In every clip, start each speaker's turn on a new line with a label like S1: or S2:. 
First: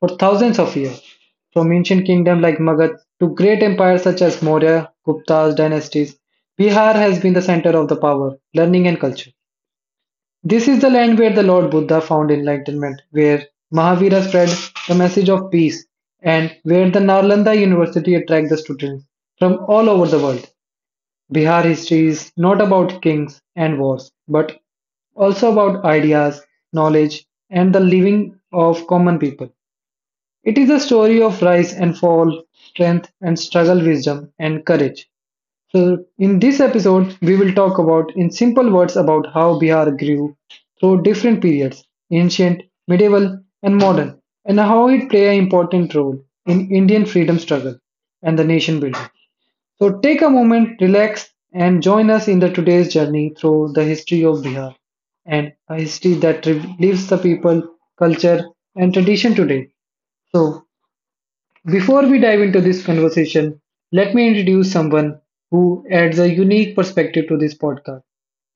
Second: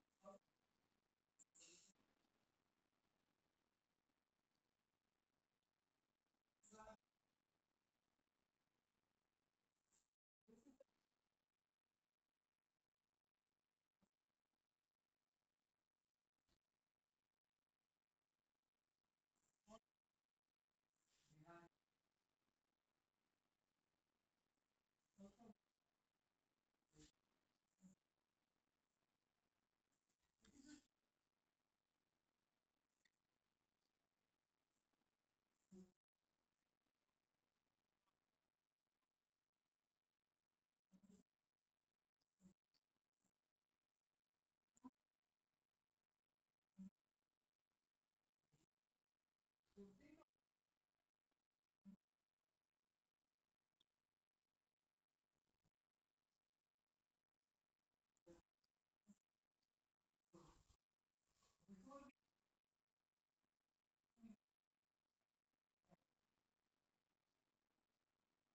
S1: for thousands of years. From ancient kingdoms like Magad to great empires such as Maurya, Gupta's dynasties, Bihar has been the center of the power, learning, and culture. This is the land where the Lord Buddha found enlightenment, where Mahavira spread the message of peace, and where the Nalanda University attracted the students from all over the world. Bihar history is not about kings and wars, but also about ideas, knowledge, and the living of common people. It is a story of rise and fall, strength and struggle, wisdom and courage. So, in this episode, we will talk about, in simple words, about how Bihar grew through different periods ancient, medieval, and modern, and how it played an important role in Indian freedom struggle and the nation building. So take a moment, relax, and join us in the today's journey through the history of Bihar and a history that relives the people, culture, and tradition today. So before we dive into this conversation, let me introduce someone who adds a unique perspective to this podcast.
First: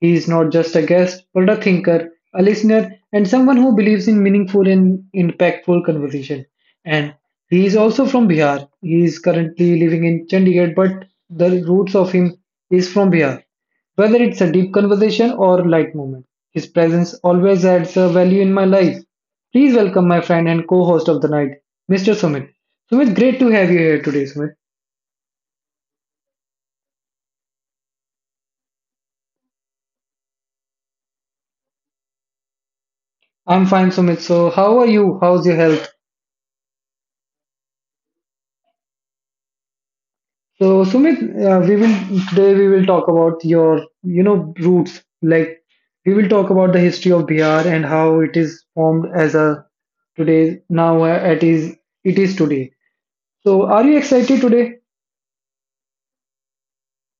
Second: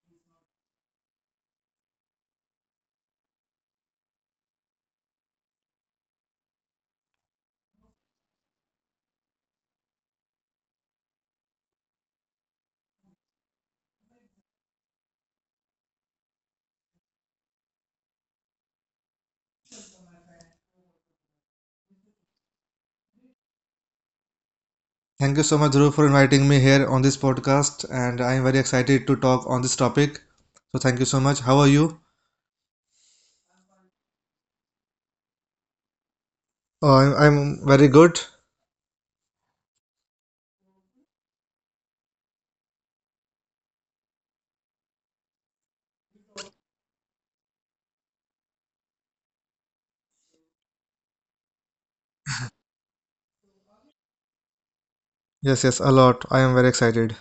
S1: He is not just a guest, but a thinker, a listener, and someone who believes in meaningful and impactful conversation. And he is also from Bihar. He is currently living in Chandigarh, but the roots of him is from Bihar. Whether it's a deep conversation or light moment, his presence always adds a value in my life. Please welcome my friend and co-host of the night, Mr. Sumit. Sumit, great to have you here today, Sumit.
S2: Thank you so much, Dhruv, for inviting me here on this podcast, and I am very excited to talk on this topic. So, thank you so much. How are you?
S1: I'm fine, Sumit. So, how are you? How's your health?
S2: Oh, I'm very good.
S1: So, Sumit, we will today we will talk about your, you know, roots. Like, we will talk about the history of Bihar and how it is formed as a today now it is today. So, are you excited today?
S2: Yes, yes, a lot. I am very excited.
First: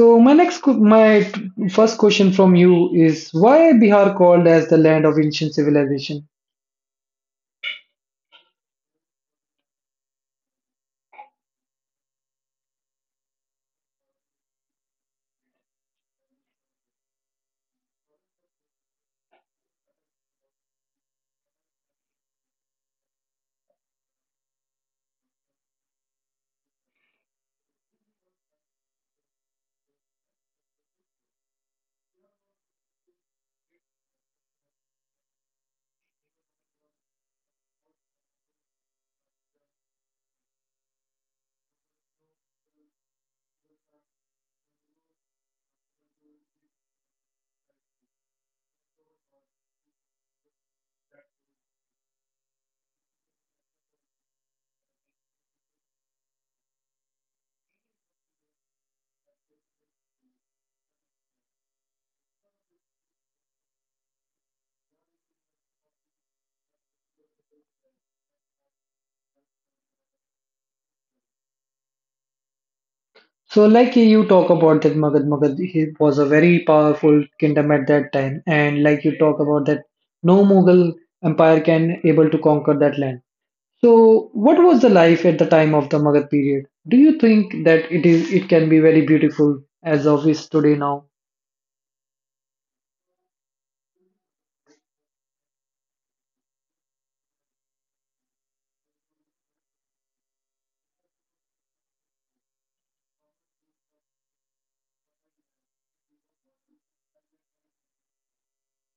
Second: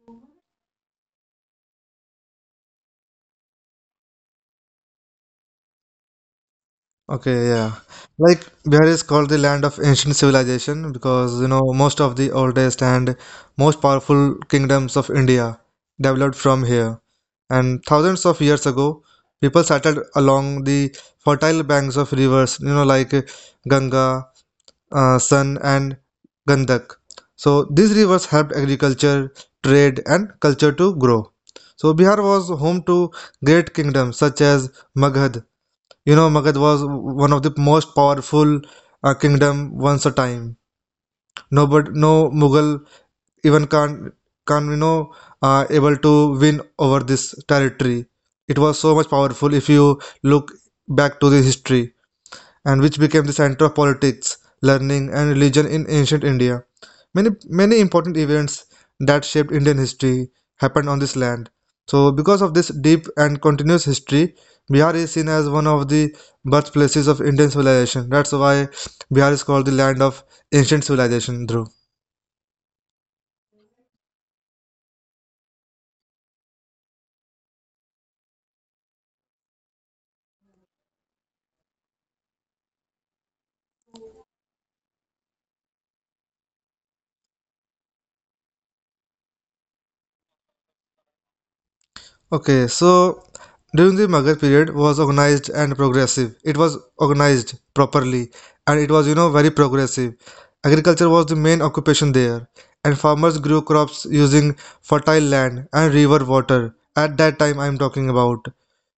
S1: So my next, que- my t- first question from you is why Bihar called as the land of ancient civilization?
S2: Okay, yeah. Like Bihar is called the land of ancient civilization because you know most of the oldest and most powerful kingdoms of India developed from here. And thousands of years ago, people settled along the fertile banks of rivers, you know, like Ganga, Sun, and Gandak. So these rivers helped agriculture, trade, and culture to grow. So Bihar was home to great kingdoms such as Maghad, you know, Magad was one of the most powerful kingdom once a time. No, but no Mughal even can you know able to win over this territory. It was so much powerful if you look back to the history and which became the center of politics, learning, and religion in ancient India. Many important events that shaped Indian history happened on this land. So, because of this deep and continuous history, Bihar is seen as one of the birthplaces of Indian civilization. That's why Bihar is called the land of ancient civilization, Dhruv.
S1: So like you talk about that Magad he was a very powerful kingdom at that time, and like you talk about that no Mughal empire can able to conquer that land. So what was the life at the time of the Magad period? Do you think that it is it can be very beautiful as of is today now?
S2: Okay, so during the Magar period was organized and progressive. It was organized properly and it was, you know, very progressive. Agriculture was the main occupation there, and farmers grew crops using fertile land and river water. At that time, I'm talking about,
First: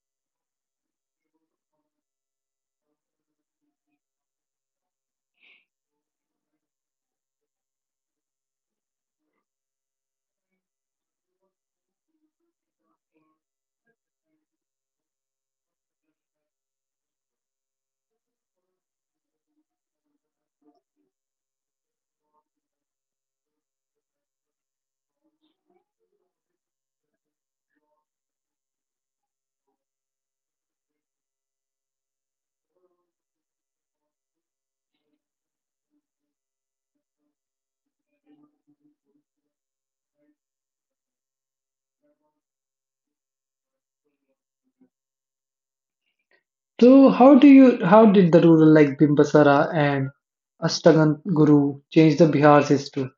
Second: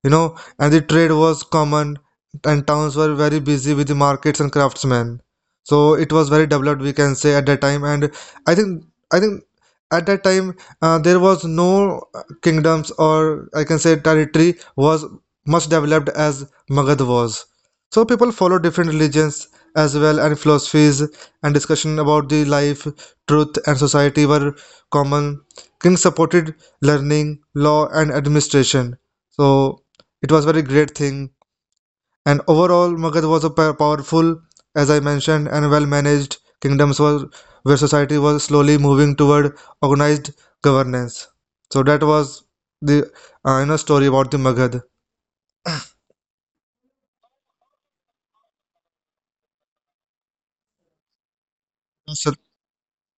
S2: you know, and the trade was common, and towns were very busy with the markets and craftsmen. So it was very developed, we can say, at that time. And I think, I think at that time, there was no kingdoms or I can say territory was much developed as Magad was. So people follow different religions as well and philosophies and discussion about the life, truth and society were common. King supported learning, law and administration. So it was very great thing and overall, Magad was a powerful, as I mentioned, and well-managed kingdoms were, where society was slowly moving toward organized governance. So that was the you know, story about the Magad.
S1: So how do you how did the rural like Bimbisara and Ashtagan Guru change the
S2: So-
S1: Bihar's history?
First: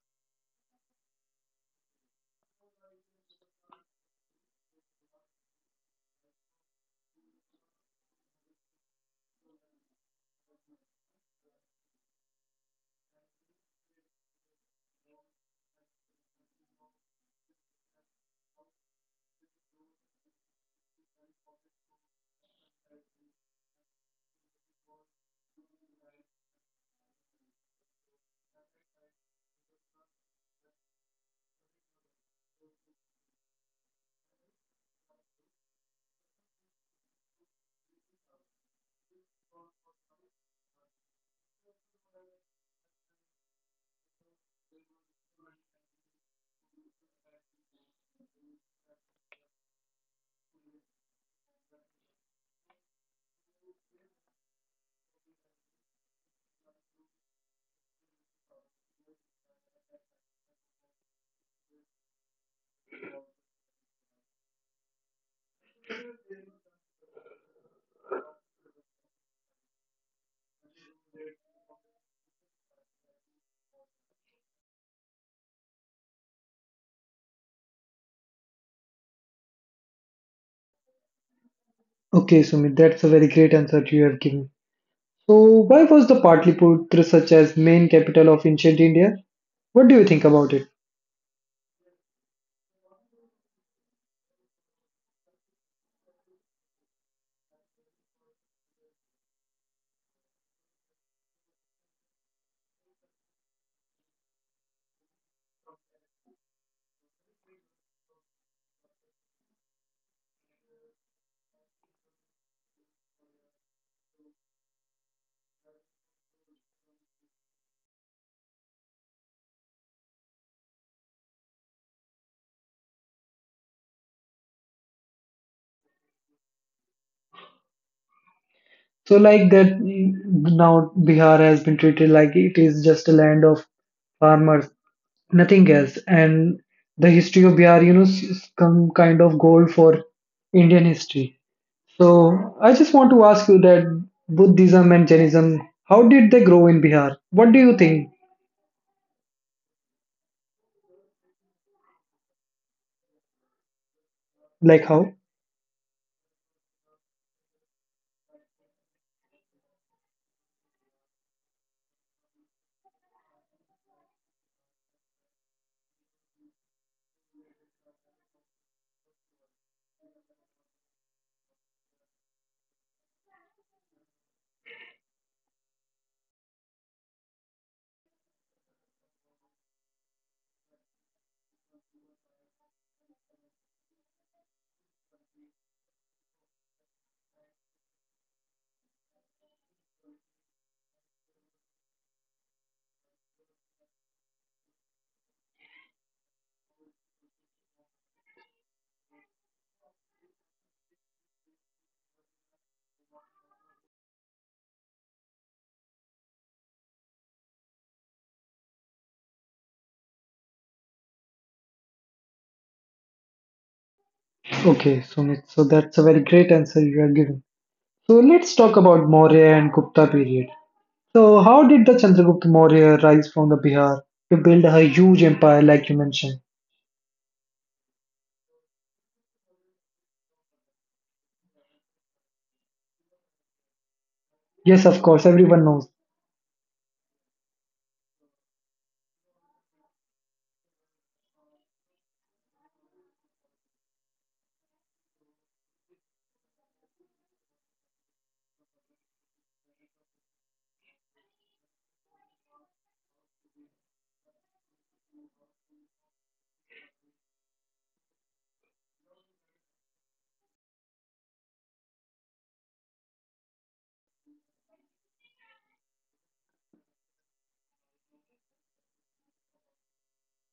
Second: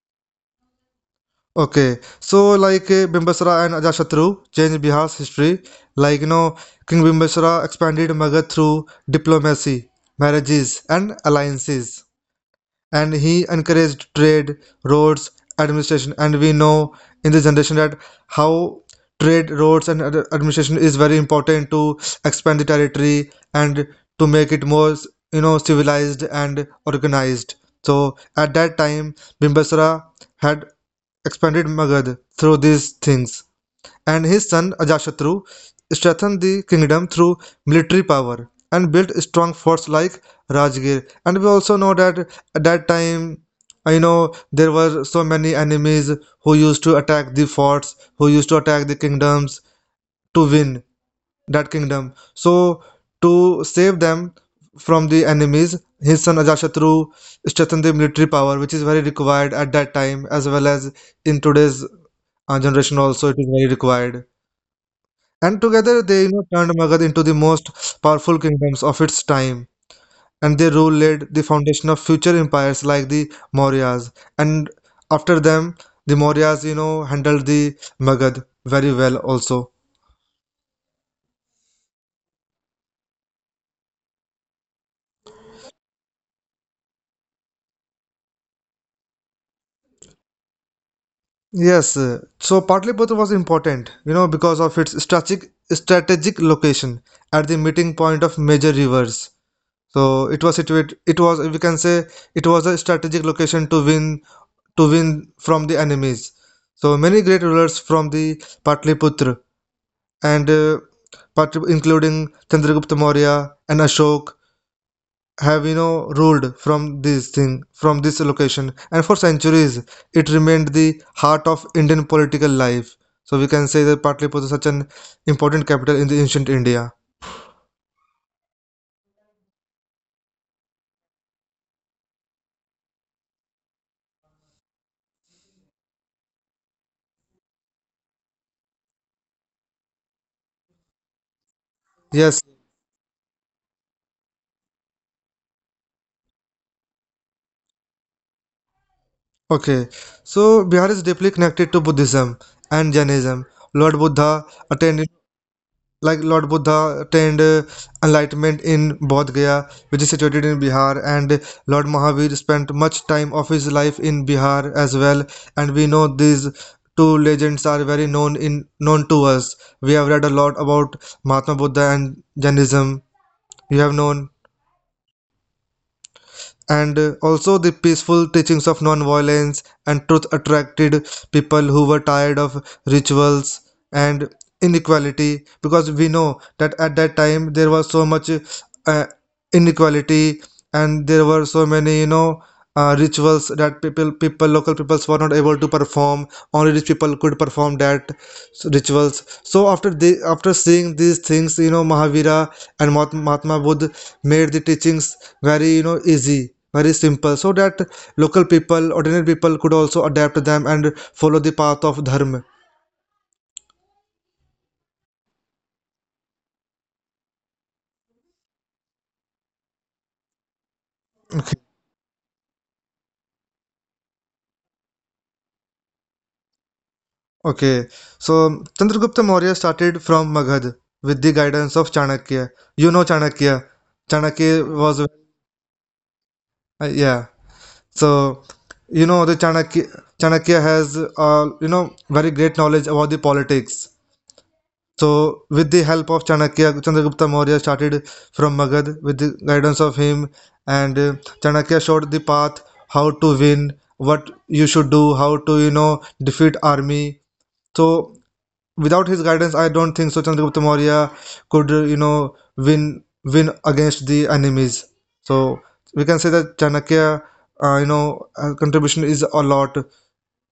S2: Okay, so like Bimbisara and Ajashatru changed Bihar's history. Like you know, King Bimbisara expanded Magad through diplomacy, marriages, and alliances. And he encouraged trade, roads, administration, and we know in this generation that how trade, roads, and administration is very important to expand the territory and to make it more you know civilized and organized. So at that time, Bimbisara had expanded Magad through these things and his son Ajashatru strengthened the kingdom through military power and built a strong forts like Rajgir. And we also know that at that time, I know there were so many enemies who used to attack the forts, who used to attack the kingdoms to win that kingdom. So to save them from the enemies, his son Ajashatru strengthened the military power, which is very required at that time as well as in today's generation also it is very required. And together they you know, turned Magad into the most powerful kingdoms of its time. And their rule laid the foundation of future empires like the Mauryas. And after them, the Mauryas, you know, handled the Magad very well also.
S1: Okay, Sumit, that's a very great answer you have given. So why was the Patliputra such as main capital of ancient India? What do you think about it?
S2: Yes, so Patliputra was important, you know, because of its strategic location at the meeting point of major rivers. So it was situated. It was we can say it was a strategic location to win from the enemies. So many great rulers from the Patliputra and including Chandragupta Maurya and Ashok have you know ruled from this thing from this location and for centuries it remained the heart of Indian political life. So we can say that Patliputra is such an important capital in the ancient India.
S1: So like that now Bihar has been treated like it is just a land of farmers, nothing else. And the history of Bihar, you know, some kind of goal for Indian history.
S2: Yes,
S1: So I just want to ask you that Buddhism and Jainism, how did they grow in Bihar? What do you think?
S2: okay. So Bihar is deeply connected to Buddhism and Jainism. Lord Buddha
S1: Like
S2: attained
S1: how?
S2: Lord Buddha attained enlightenment in Bodh Gaya, which is situated in Bihar, and Lord Mahavir spent much time of his life in Bihar as well. And we know these two legends are very known to us. We have read a lot about Mahatma Buddha and Jainism. You have known and also the peaceful teachings of non-violence and truth attracted people who were tired of rituals and inequality because we know that at that time there was so much uh, inequality and there were so many you know rituals that people local peoples were not able to perform only rich people could perform that rituals. So after the after seeing these things you know Mahavira and Mahatma Buddha made the teachings very you know easy very simple so that local people ordinary people could also adapt them and follow the path of dharma.
S1: Okay, Sumit. So that's a very great answer you are giving. So let's talk about Maurya and Gupta period. So
S2: Okay,
S1: how did the Chandragupta Maurya rise from the Bihar to build a huge empire like you mentioned?
S2: okay. So Chandragupta Maurya started from Magad with the guidance of Chanakya. You know Chanakya
S1: Yes, of
S2: was
S1: course, everyone knows.
S2: yeah so you know the Chanakya has you know very great knowledge about the politics. So, with the help of Chanakya, Chandragupta Maurya started from Magad with the guidance of him, and Chanakya showed the path how to win, what you should do, how to you know defeat army. So, without his guidance, I don't think so. Chandragupta Maurya could you know win against the enemies. So we can say that Chanakya, you know, contribution is a lot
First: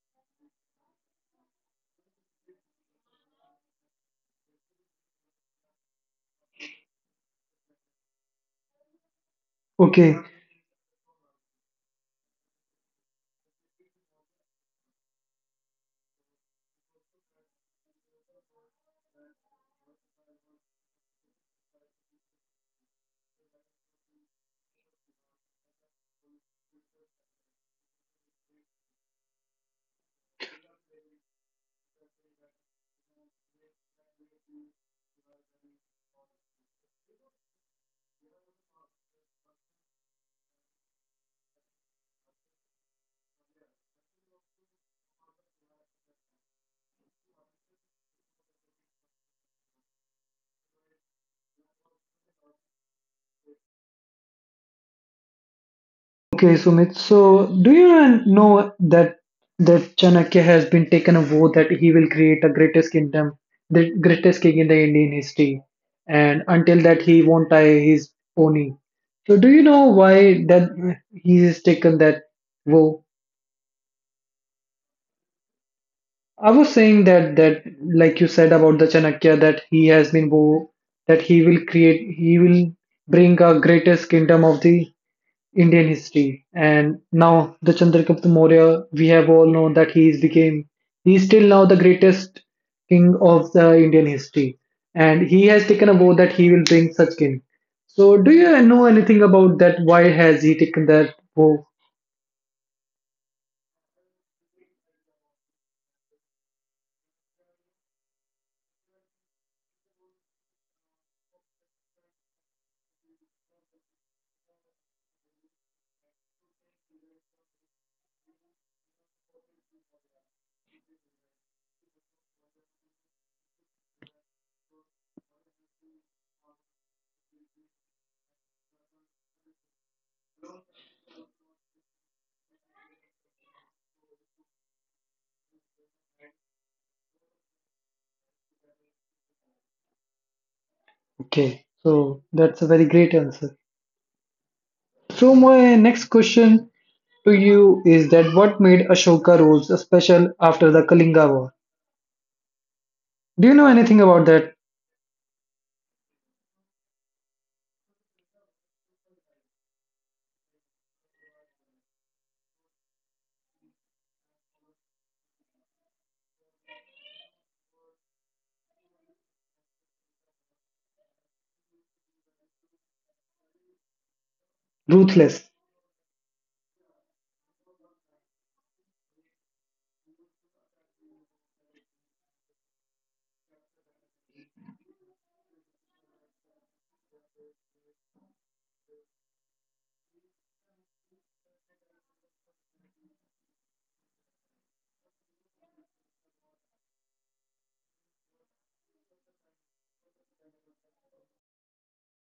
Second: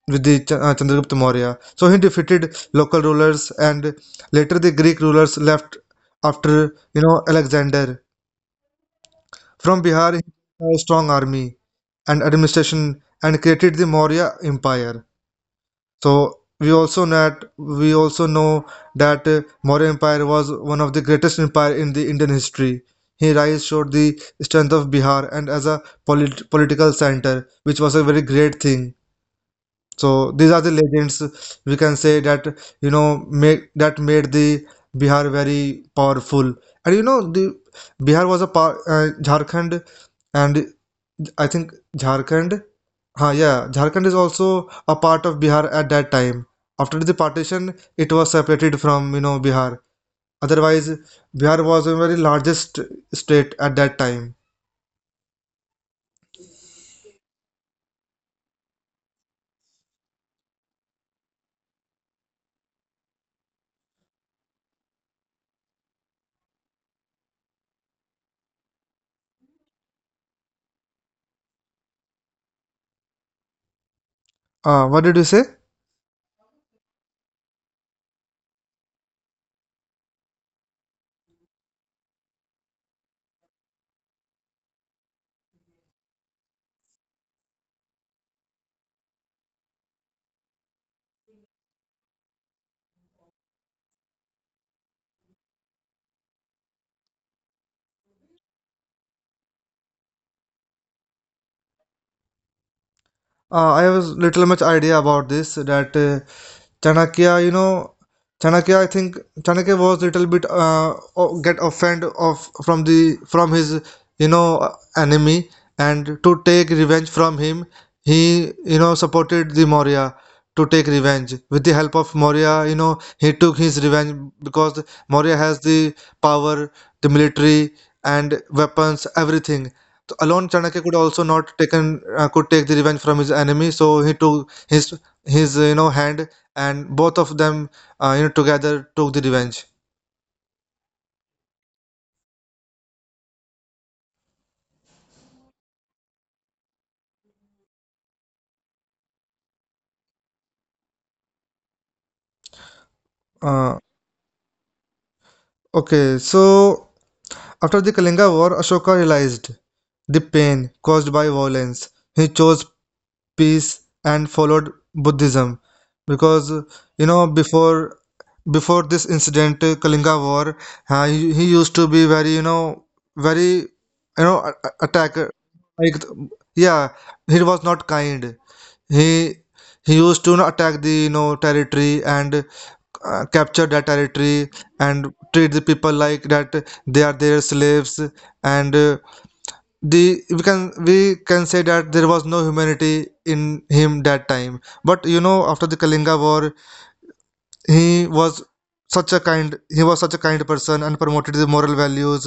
S2: with the Chandragupta Maurya. So he defeated local rulers and later the Greek rulers left after you know Alexander. From Bihar,
S1: Okay,
S2: he had a strong army and administration and created the Maurya Empire. So we also know that Maurya Empire was one of the greatest empire in the Indian history. His rise showed the strength of Bihar and as a political center, which was a very great thing. So these are the legends we can say that you know make that made the Bihar very powerful. And you know the Bihar was a power, Jharkhand, and I think Jharkhand, huh, yeah, Jharkhand is also a part of Bihar at that time. After the partition, it was separated from you know Bihar. Otherwise, Bihar was a very largest state at that time.
S1: okay, Sumit. So, do you know that that Chanakya has been taken a vow that he will create a greatest kingdom, the greatest king in the Indian history, and until that he won't tie his pony. So, do you know why that he has taken that vow?
S2: What did you say?
S1: I was saying that that like you said about the Chanakya that he has been vow that he will create, he will bring a greatest kingdom of the Indian history. And now the Chandragupta Maurya, we have all known that he is became he is still now the greatest king of the Indian history. And he has taken a vow that he will bring such king. So do you know anything about that? Why has he taken that vow?
S2: I have little much idea about this that Chanakya, you know, Chanakya, I think Chanakya was little bit get offended of from the from his you know enemy, and to take revenge from him, he you know supported the Maurya to take revenge. With the help of Maurya, you know, he took his revenge because Maurya has the power, the military, and weapons, everything. So alone, Chanakya could also not taken could take the revenge from his enemy, so he took his you know hand and both of them you know together took the revenge.
S1: Okay, so that's a very great answer. So my next question to you is that what made Ashoka rules special after the Kalinga War? Do you know
S2: Uh,
S1: anything about that?
S2: okay, so after the Kalinga War, Ashoka realized the pain caused by violence. He chose peace and followed Buddhism because you know before this incident, Kalinga War, he used to be very you know attacker,
S1: Ruthless.
S2: like yeah he was not kind. He he used to you attack the you know territory and capture that territory and treat the people like that they are their slaves and the we can say that there was no humanity in him that time. But you know after the Kalinga war he was he was such a kind person and promoted the moral values,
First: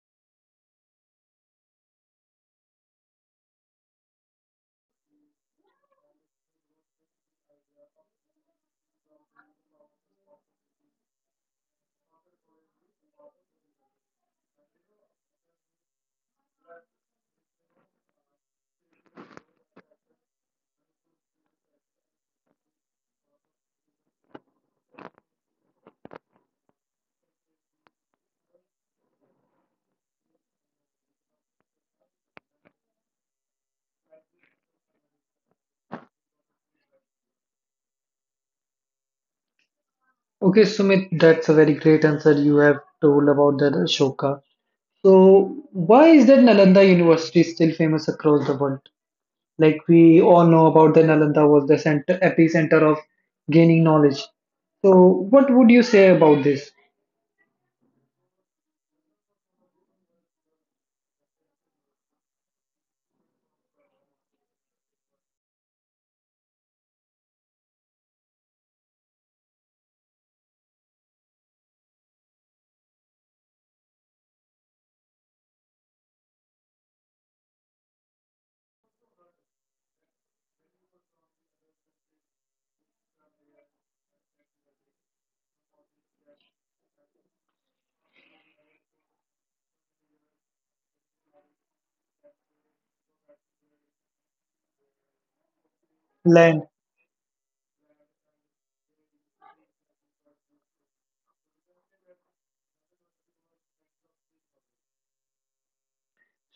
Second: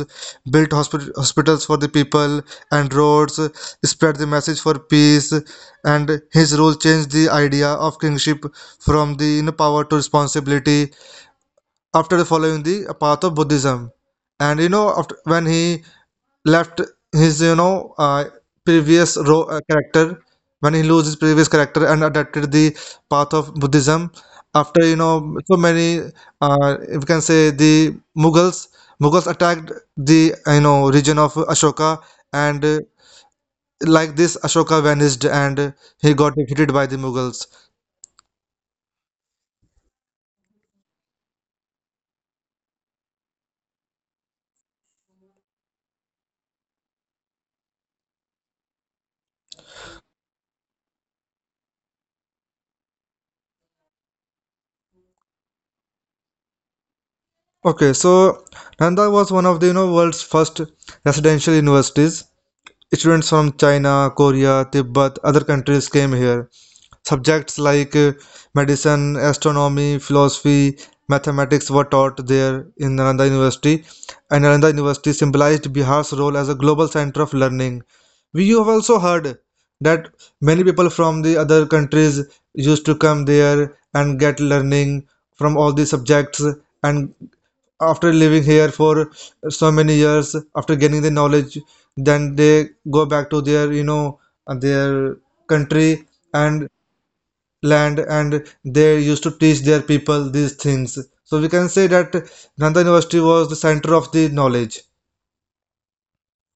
S2: built hospitals for the people and roads, spread the message for peace and his rule changed the idea of kingship from the you know, power to responsibility after following the path of Buddhism and you know after, when he left his you know character when he lose his previous character and adapted the path of Buddhism after you know so many we can say the Mughals attacked the you know region of Ashoka and like this Ashoka vanished and he got defeated by the Mughals.
S1: Okay, Sumit, that's a very great answer you have told about the Ashoka. So, why is that Nalanda University still famous across the world? Like we all know about the Nalanda was the center, epicenter of gaining knowledge. So, what would you say about this
S2: Okay, so Nanda was one of the you know world's first residential universities. Students from China, Korea, Tibet, other countries came here. Subjects like medicine, astronomy, philosophy, mathematics were taught there in Nalanda University, and Nalanda University symbolized Bihar's role as a global center of learning. We have also heard that many people from the other countries used to come there and get learning from all the subjects and after living here for so many years after gaining the knowledge then they go back to their you know their country
S1: land?
S2: and land and they used to teach their people these things. So we can say that Nanda University was the center of the knowledge.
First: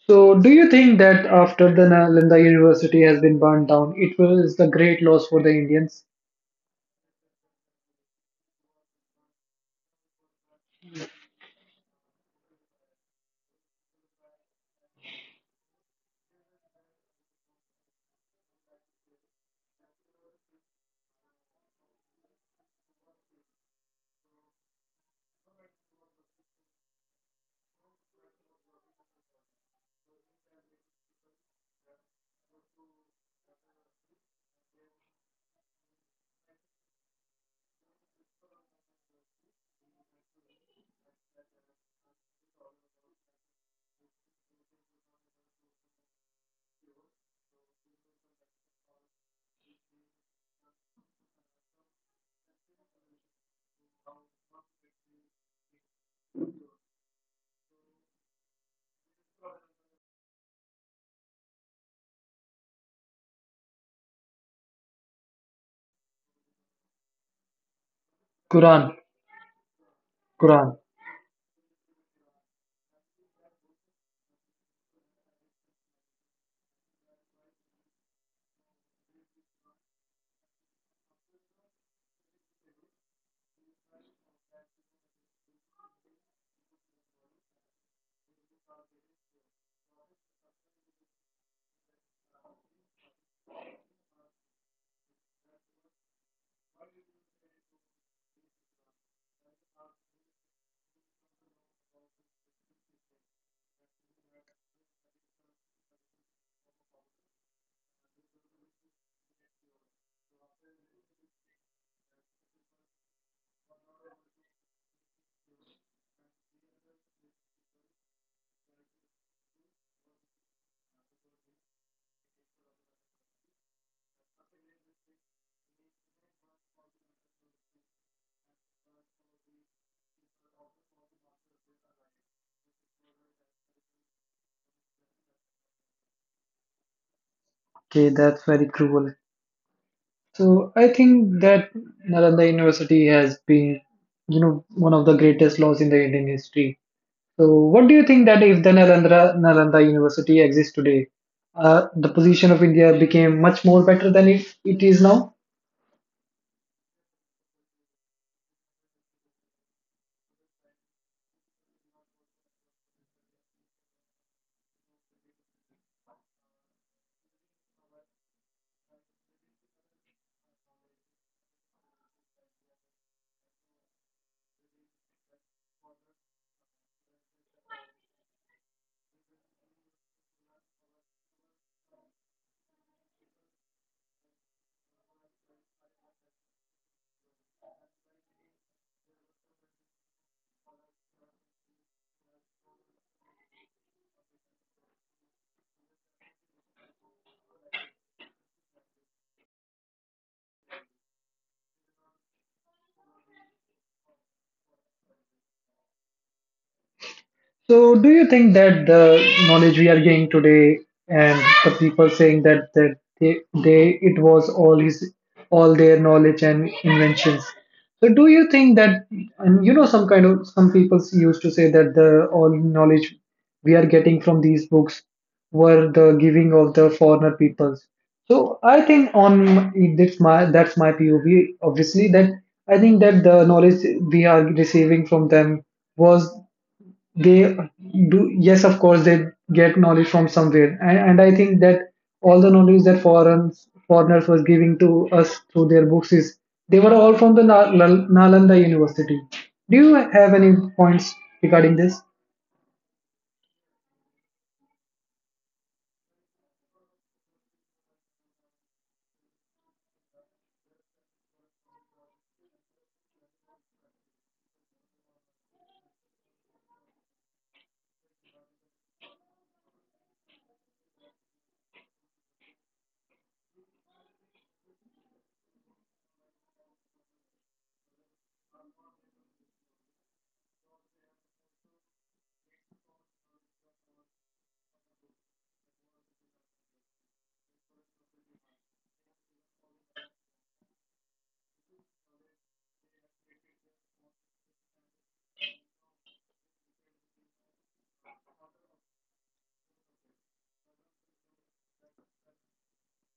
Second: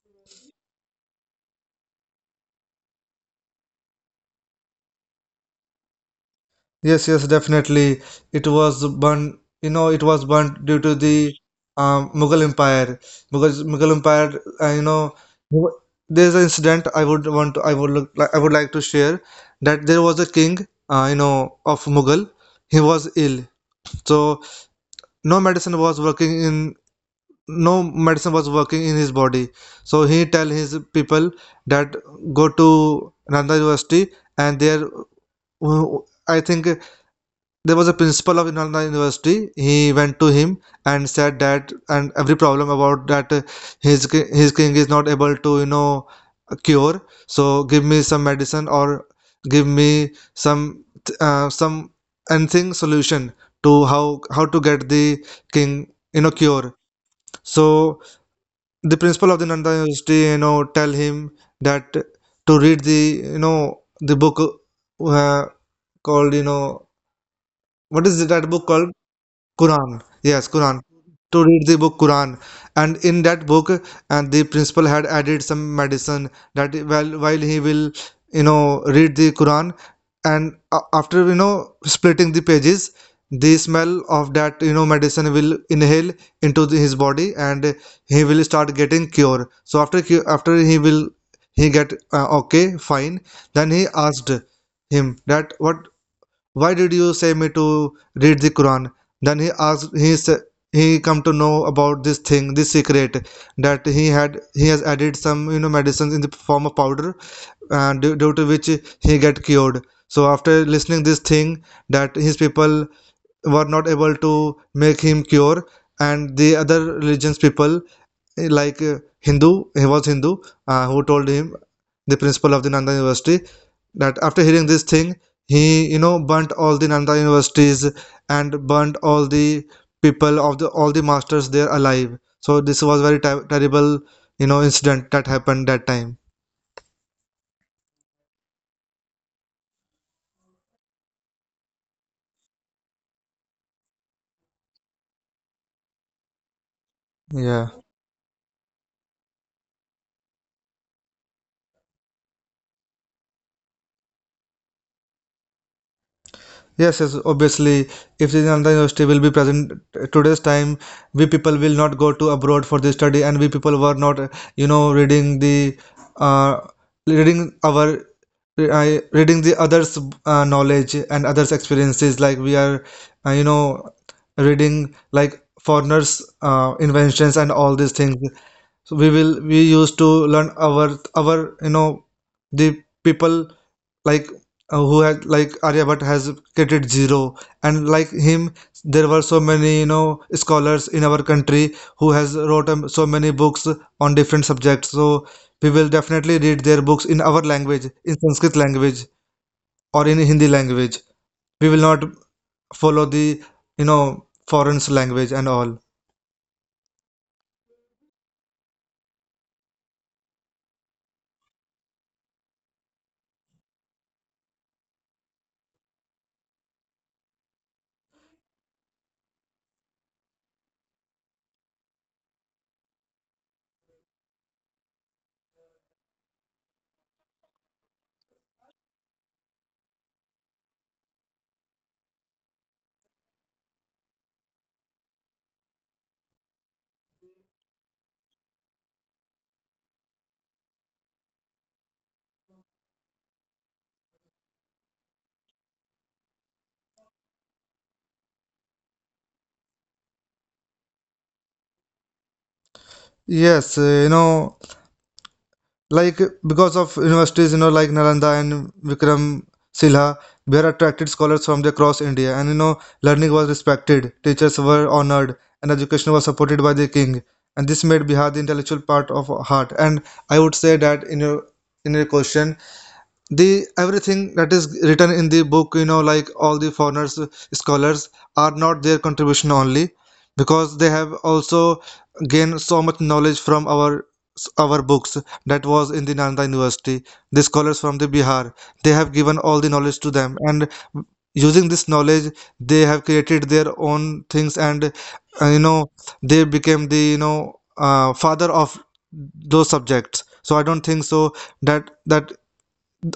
S1: So, do you think that after the Nalanda University has been burned down, it was the great loss for the Indians?
S2: Yes, yes, definitely. It was burnt, you know, it was burnt due to the Mughal Empire. Mughal Empire, Mugh- there's an incident I would want to, I would look, I would like to share that there was a king, of Mughal. He was ill, so no medicine was working in no medicine was working in his body, so he tell his people that go to Nanda University. And there uh, I think there was a principal of Nanda University. He went to him and said that and every problem about that, his his king is not able to, you know, cure, so give me some medicine or give me some, some anything solution to how to get the king, you know, cure. So the principal of the Nanda University, you know, tell him that to read the, you know, the book, uh, called, you know, what is that book
S1: Quran,
S2: called? Quran, yes,
S1: Quran.
S2: Quran, to read the book Quran. And in that book, and the principal had added some medicine that while he will, you know, read the Quran, and after, you know, splitting the pages, the smell of that, you know, medicine will inhale into the, his body, and he will start getting cure. So after he will he get okay, fine. Then he asked him that what why did you say me to read the Quran? Then he asked, he sa- he come to know about this thing, this secret, that he has added some, you know, medicines in the form of powder, and due to which he get cured. So after listening this thing that his people were not able to make him cure, and the other religions people, like Hindu, he was Hindu, who told him the principal of the Nanda University, that after hearing this thing, he, you know, burnt all the Nanda universities and burnt all the people of the all the masters there alive. So this was very terrible, you know, incident that happened that time.
S1: Okay, that's very cruel. So I think that Nalanda University has been, you know, one of the greatest laws in the Indian history. So
S2: Yeah,
S1: what do you think that if the Nalanda University exists today, the position of India became much more better than it is now?
S2: yes, yes, obviously, if the Nanda University will be present today's time, we people will not go to abroad for the study, and we people were not, you know, reading the, uh, reading our re- I reading the others', knowledge and others' experiences, like we are, uh, you know, reading like foreigners', inventions and all these things. So we used to learn our, you know, the people, like, who had, like Aryabhatta has created zero, and like him, there were so many, you know, scholars in our country who has wrote so many books on different subjects. So we will definitely read their books in our language, in Sanskrit language or in Hindi language. We will not follow the, you know, foreign language and all.
S1: So, do you think that the knowledge we are getting today and the people saying that they it was all his all their knowledge and inventions? So, do you think that and you know some kind of some people used to say that the all knowledge we are getting from these books were the giving of the foreigner peoples. So, I think on that's my POV. Obviously, that I think that the knowledge we are receiving from them was they do yes of course they get knowledge from somewhere and I think that all the knowledge that foreigners was giving to us through their books is they were all from the Nalanda University. Do you have any points regarding this?
S2: Yes, like, because of universities, you know, like Nalanda and Vikram Silha, we are attracted scholars from across India, and, you know, learning was respected, teachers were honored, and education was supported by the king. And this made Bihar the intellectual part of heart. And I would say that in your question, the everything that is written in the book, you know, like all the foreigners scholars, are not their contribution only, because they have also gained so much knowledge from our books that was in the Nanda University. The scholars from the Bihar, they have given all the knowledge to them, and using this knowledge they have created their own things, and, uh, you know they became the, you know, father of those subjects. So I don't think so that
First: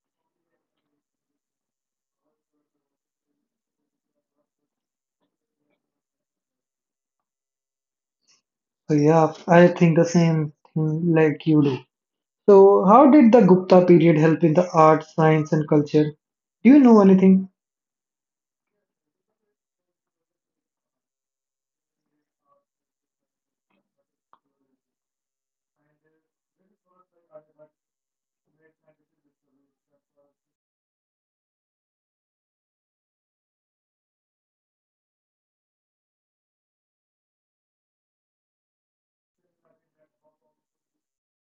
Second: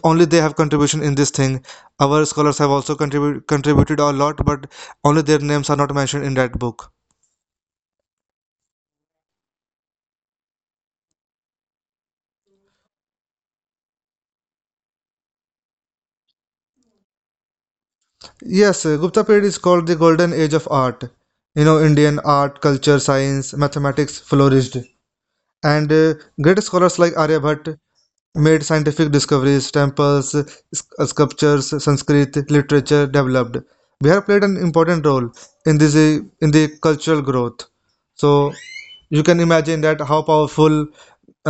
S2: only they have contribution in this thing. Our scholars have also contributed a lot, but only their names are not mentioned in that book.
S1: Yeah, I think the same thing like you do. So how did the Gupta period help in the art, science, and culture? Do you know anything?
S2: Yes, Gupta period is called the golden age of art. You know, Indian art, culture, science, mathematics flourished, and great scholars like Aryabhatta made scientific discoveries, temples, sculptures, Sanskrit literature developed. Bihar played an important role in this, in the cultural growth. So you can imagine that how powerful,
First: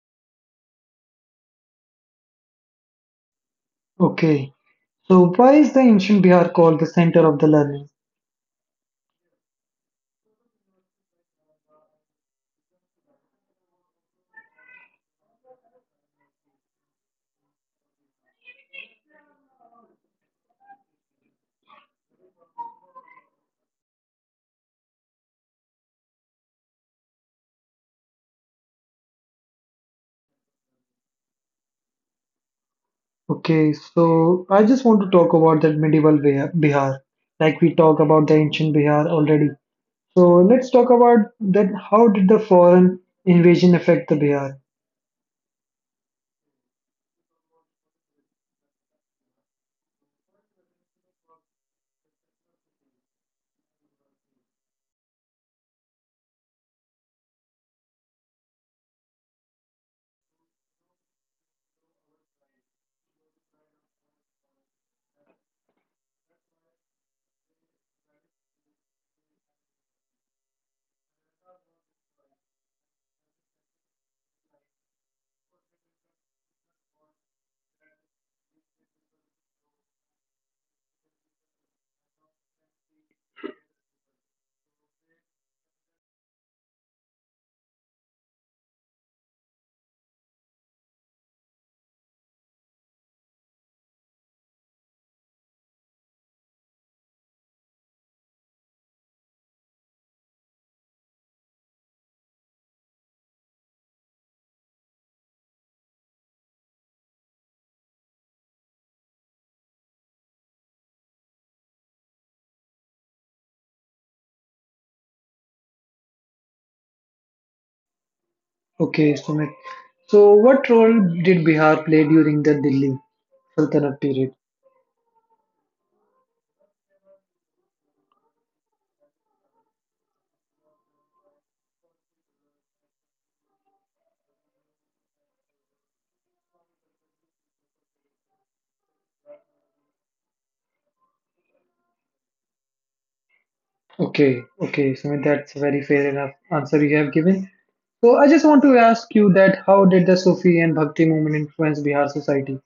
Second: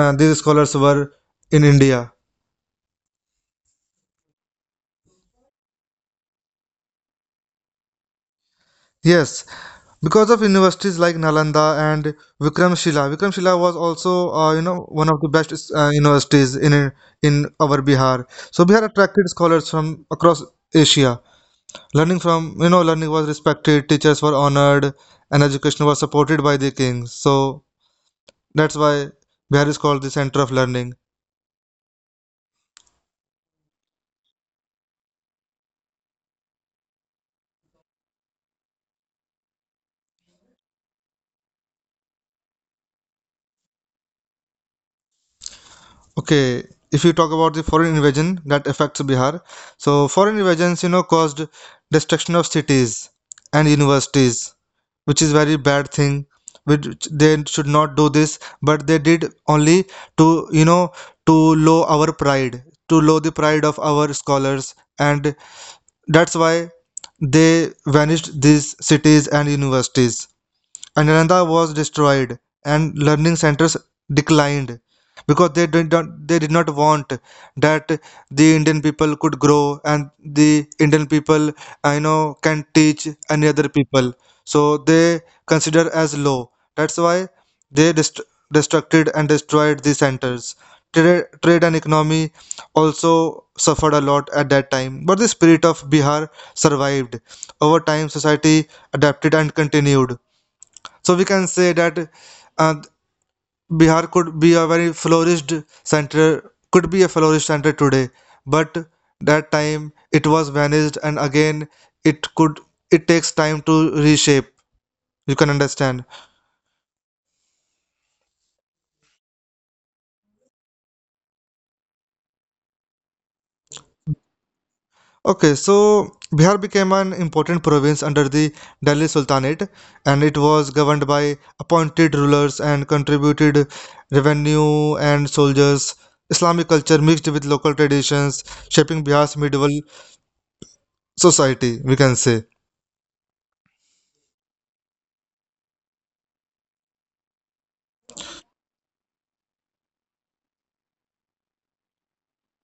S2: these scholars were in India.
S1: Okay, so why is the ancient Bihar called the center of the learning?
S2: Yes, because of universities like Nalanda and Vikramshila. Vikramshila was also, one of the best, universities in our Bihar. So Bihar attracted scholars from across Asia. You know, learning was respected, teachers were honored, and education was supported by the king. So that's why Bihar is called the center of learning.
S1: Okay, so I just want to talk about that medieval Bihar, like we talk about the ancient Bihar already. So let's talk about that. How did the foreign invasion affect the Bihar?
S2: Okay, if you talk about the foreign invasion that affects Bihar, so foreign invasions, you know, caused destruction of cities and universities, which is very bad thing. Which they should not do this, but they did only to, you know, to low our pride, to low the pride of our scholars, and that's why they vanished these cities and universities. Ananda was destroyed and learning centers declined, because they did not want that the Indian people could grow, and the Indian people, I know, can teach any other people. So they consider as low, that's why they dest- destructed and destroyed the centers. Trade, trade and economy also suffered a lot at that time, but the spirit of Bihar survived. Over time society adapted and continued. So we can say that, uh, Bihar could be a very flourished center, could be a flourished center today, but that time it was vanished, and again it could it takes time to reshape. You can understand.
S1: Okay, Sumit. So what role did Bihar play during the Delhi Sultanate period?
S2: Okay, so Bihar became an important province under the Delhi Sultanate, and it was governed by appointed rulers and contributed revenue and soldiers. Islamic culture mixed with local traditions, shaping Bihar's medieval society, we can say.
S1: Okay, okay, Sumit, that's a very fair enough answer you have given. So I just want to ask you that how did the Sufi and Bhakti movement influence Bihar society?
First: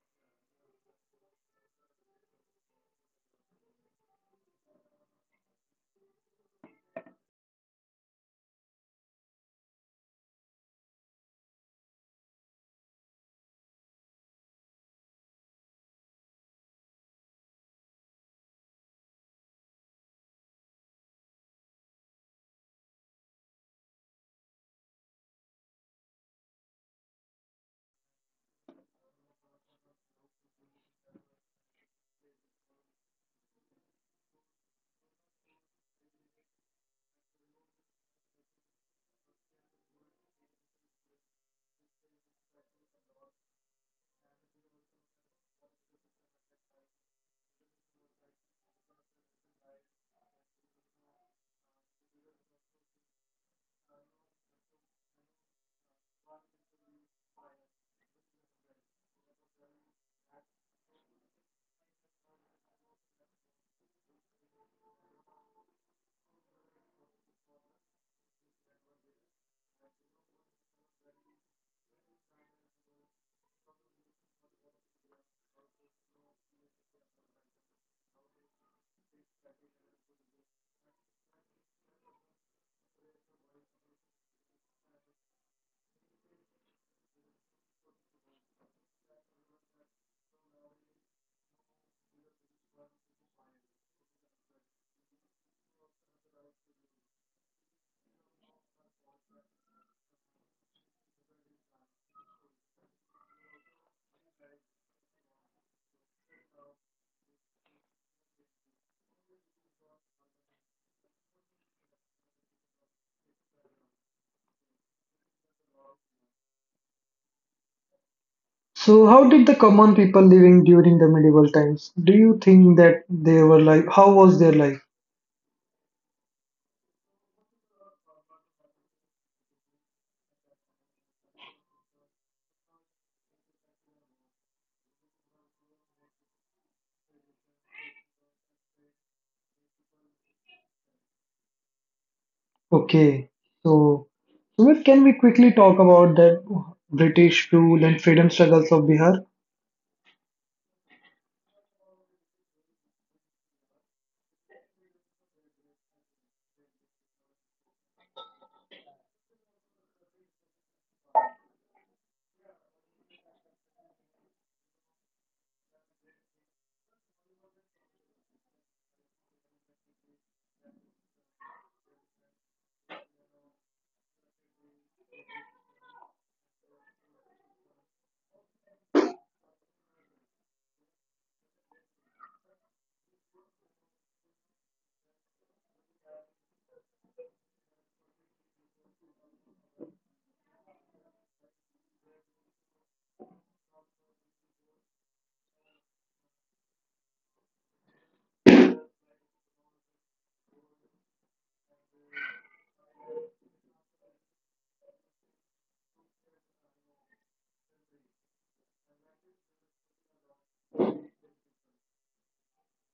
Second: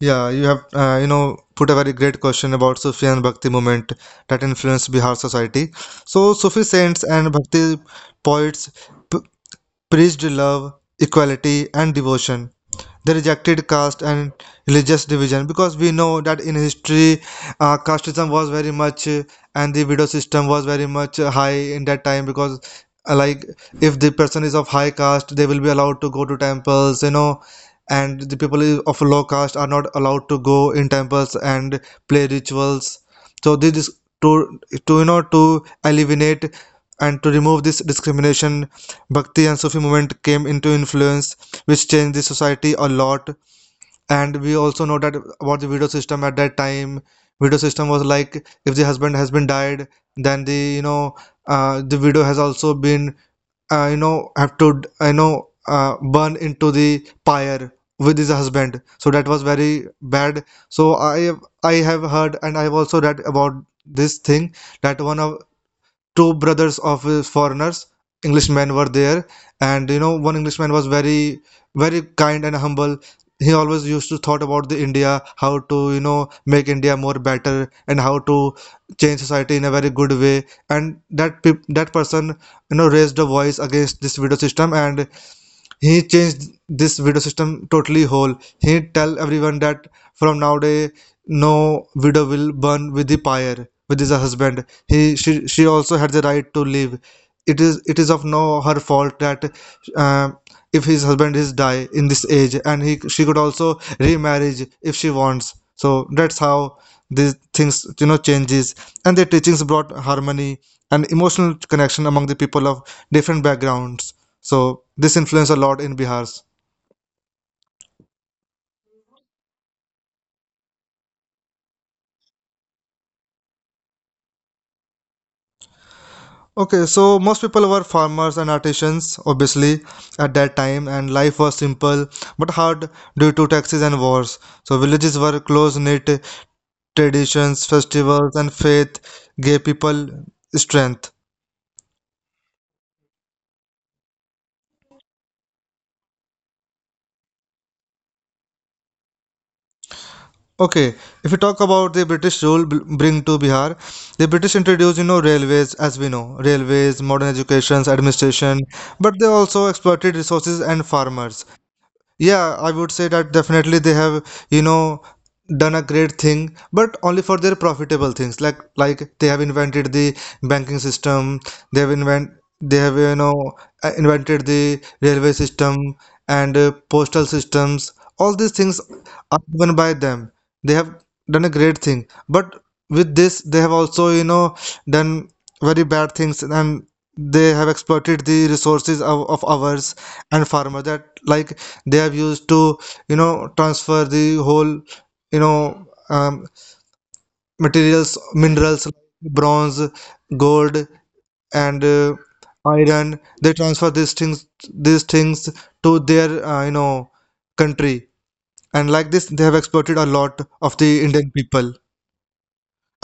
S2: Yeah, you have, put a very great question about Sufi and Bhakti movement that influenced Bihar society. So Sufi saints and Bhakti poets, p- preached love, equality, and devotion. They rejected caste and religious division, because we know that in history, casteism was very much, and the widow system was very much, high in that time, because, like, if the person is of high caste, they will be allowed to go to temples, you know, and the people of low caste are not allowed to go in temples and play rituals. So this is to you know, to eliminate and to remove this discrimination, Bhakti and Sufi movement came into influence, which changed the society a lot. And we also know that about the widow system at that time. Widow system was like, if the husband has been died, then the, you know, the widow has also been, have to, burn into the pyre with his husband. So that was very bad. So I have heard and I have also read about this thing, that one of two brothers of, foreigners, englishmen were there, and, you know, one englishman was very very kind and humble. He always used to thought about the India, how to, you know, make India more better, and how to change society in a very good way. And that person, you know, raised a voice against this video system, and he changed this video system totally whole. He tell everyone that from nowadays no widow will burn with the pyre with his husband. He she also had the right to live. It is it is of no her fault that, uh, if his husband is die in this age, and he she could also remarriage if she wants. So that's how these things, you know, changes, and their teachings brought harmony and emotional connection among the people of different backgrounds. So this influenced a lot in Bihar's.
S1: So, how did the common people living during the medieval times? Do you think that they were like, how was their life?
S2: Okay, so most people were farmers and artisans, obviously, at that time, and life was simple but hard due to taxes and wars. So villages were close-knit, traditions, festivals, and faith gave people strength.
S1: Okay, so Sumit, can we quickly talk about that British rule and freedom struggles of Bihar?
S2: Okay, if we talk about the British rule bring to Bihar, the British introduced, you know, railways, as we know, railways, modern educations, administration, but they also exploited resources and farmers. Yeah, I would say that definitely they have, you know, done a great thing, but only for their profitable things. Like they have invented the banking system, they have invent they have, you know, invented the railway system, and postal systems. All these things are given by them. They have done a great thing, but with this they have also, done very bad things, and they have exploited the resources of ours and farmer that, like, they have used to transfer the whole you know um, materials, minerals like bronze, gold, and iron. They transfer these things to their country. And like this, they have exploited a lot of the Indian people,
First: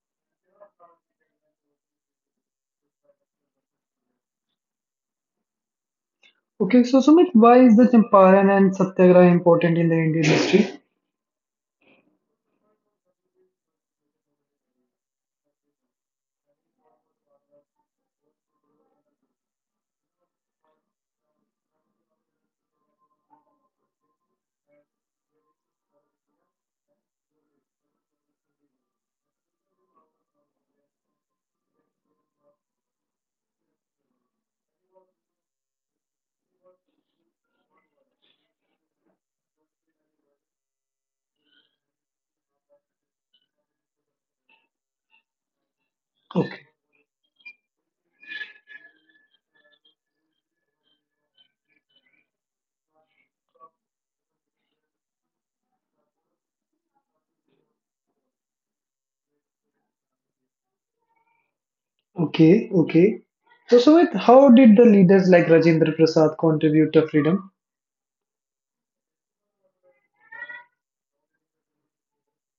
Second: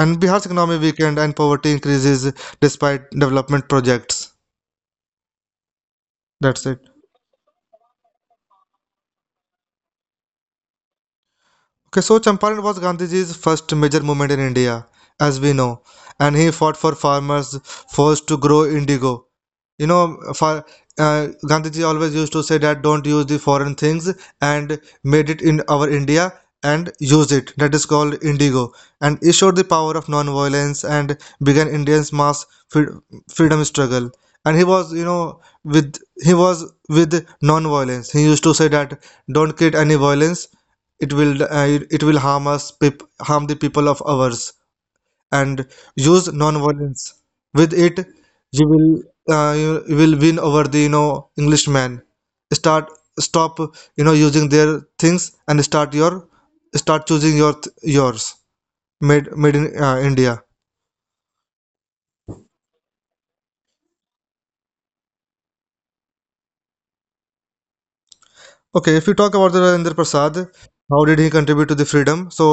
S2: and Bihar's economy weakened and poverty increases despite development projects. That's it.
S1: Okay, so Sumit, why is the Champaran and Satyagraha important in the Indian history?
S2: Okay, so Champaran was Gandhiji's first major movement in India, as we know, and he fought for farmers forced to grow indigo. You know, for Gandhiji always used to say that don't use the foreign things and made it in our India and use it. That is called indigo, and he showed the power of non-violence and began Indians' mass freedom struggle. And he was with non-violence. He used to say that don't create any violence, it will uh, it will harm harm the people of ours and use
S1: Okay,
S2: non-violence with it. You will you will win over the, englishman. Start, stop, using their things and start yours, made in India.
S1: okay, okay. So Sumit, how did the leaders like Rajendra Prasad contribute to freedom?
S2: Okay, if you talk about the Rajendra Prasad, how did he contribute to the freedom? So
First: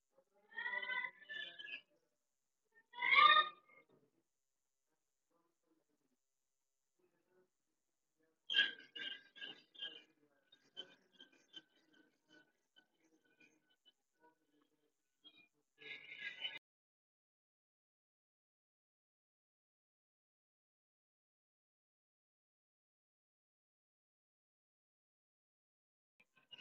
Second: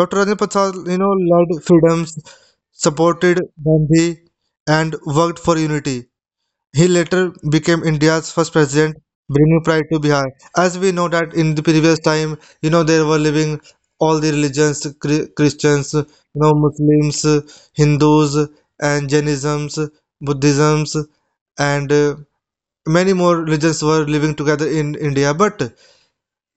S2: Dr. Rajendra Prasad, you know, loved freedoms, supported Gandhi, and worked for unity. He later became India's first president, bringing pride to Bihar. As we know that in the previous time, you know, there were living all the religions, Christians, you know, Muslims, Hindus, and Jainisms, Buddhisms, and many more religions were living together in India. But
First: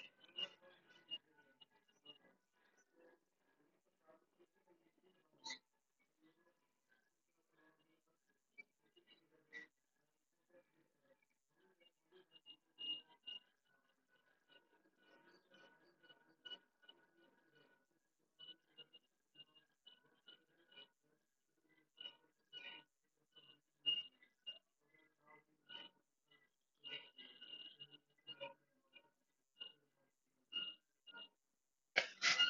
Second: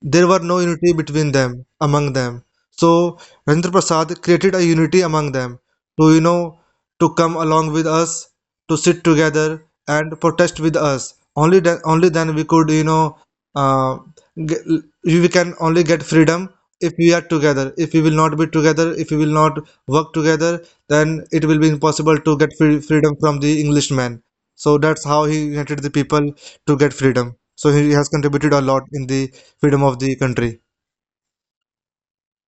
S2: there were no unity between them among them, so Rendra Prasad created a unity among them to, to come along with us, to sit together, and protest with us. Only then we could, uh, get, we can only get freedom if we are together. If we will not be together, if we will not work together, then it will be impossible to get freedom from the englishman. So that's how he united the people to get freedom, so he has contributed a lot in the freedom of the country.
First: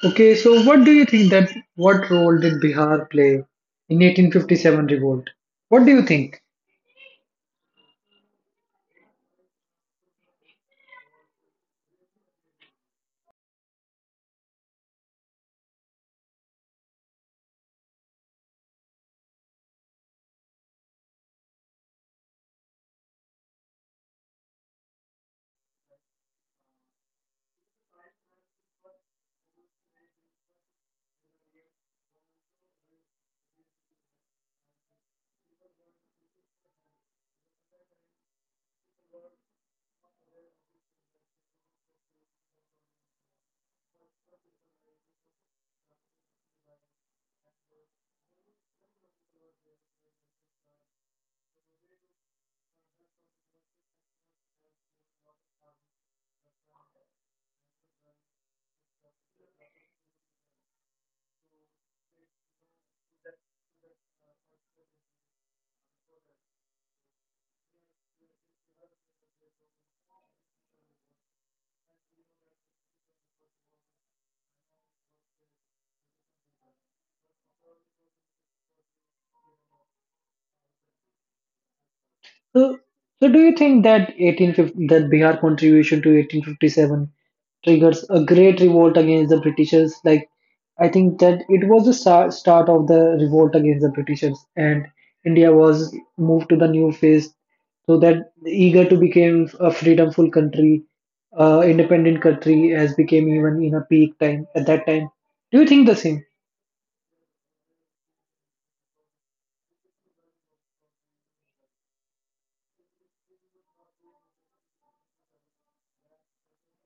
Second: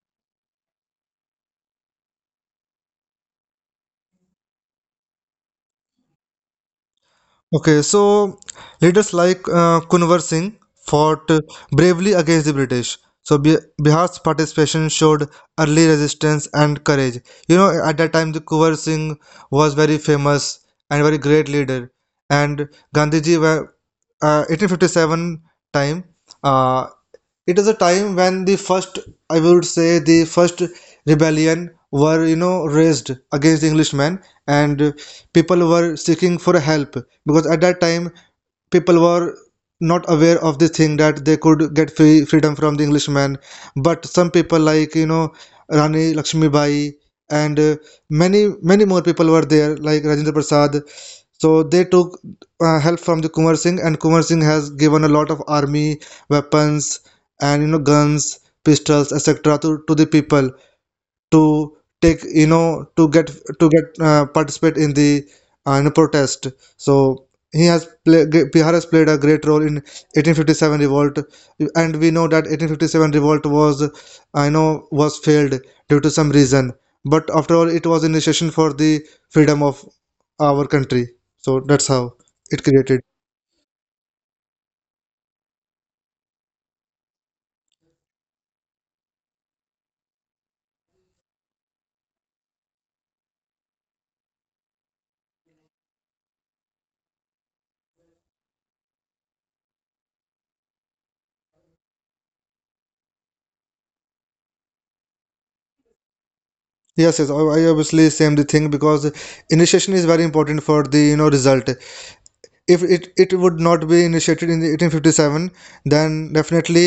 S1: Okay, so what do you think that what role did Bihar play in 1857 revolt? What do you think?
S2: Okay, so leaders like Kunwar Singh fought bravely against the British. So Bihar's participation showed early resistance and courage. You know, at that time, the Kunwar Singh was very famous and very great leader. And Gandhiji were, 1857 time, uh, it is a time when the first, I would say, the first rebellion were, you know, raised against the Englishmen, and people were seeking for help, because at that time people were not aware of this thing that they could get freedom from the Englishman. But some people like, you know, Rani Lakshmibai and many more people were there like Rajendra Prasad. So they took help from the Kumar Singh, and Kumar Singh has given a lot of army, weapons, and, you know, guns, pistols, etc. to the people, to take, you know, to get participate in the, in a protest. So he has played Bihar has played a great role in 1857 revolt. And we know that 1857 revolt was, I know, was failed due to some reason, but after all it was initiation for the freedom of our country. So that's how it
S1: So,
S2: created.
S1: so do you think that 1850, that Bihar contribution to 1857 triggers a great revolt against the Britishers? Like, I think that it was the start of the revolt against the Britishers, and India was moved to the new phase, so that eager to become a freedomful country, independent country, as became even in a peak time at that time. Do you think the same?
S2: Yes, yes, I obviously same the thing, because initiation is very important for the, you know, result. If it would not be initiated in the 1857, then definitely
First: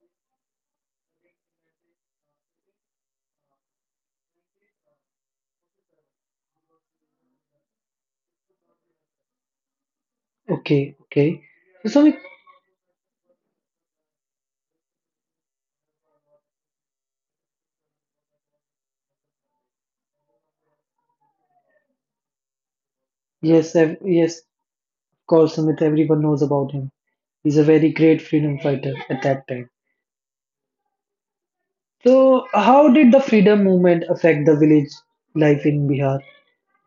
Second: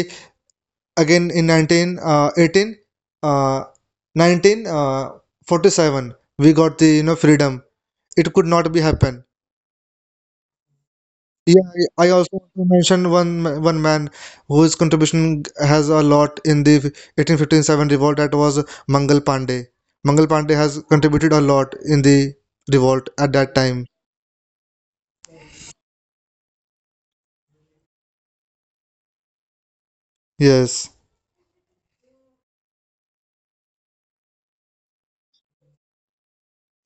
S2: again in 19 uh, 18 uh, 19 47, we got the, you know, freedom. It could not be happen.
S1: Okay, okay.
S2: Yeah,
S1: So,
S2: I
S1: Samik,
S2: also want to mention one man whose contribution has a lot in the 1857 revolt. That was mangal pandey Mangal Pandey has contributed a lot in the revolt at that time.
S1: yes. Kaul Smith, everyone knows about him. He's a very great freedom fighter at that time.
S2: Yes.
S1: So, how did the freedom movement affect the village life in Bihar?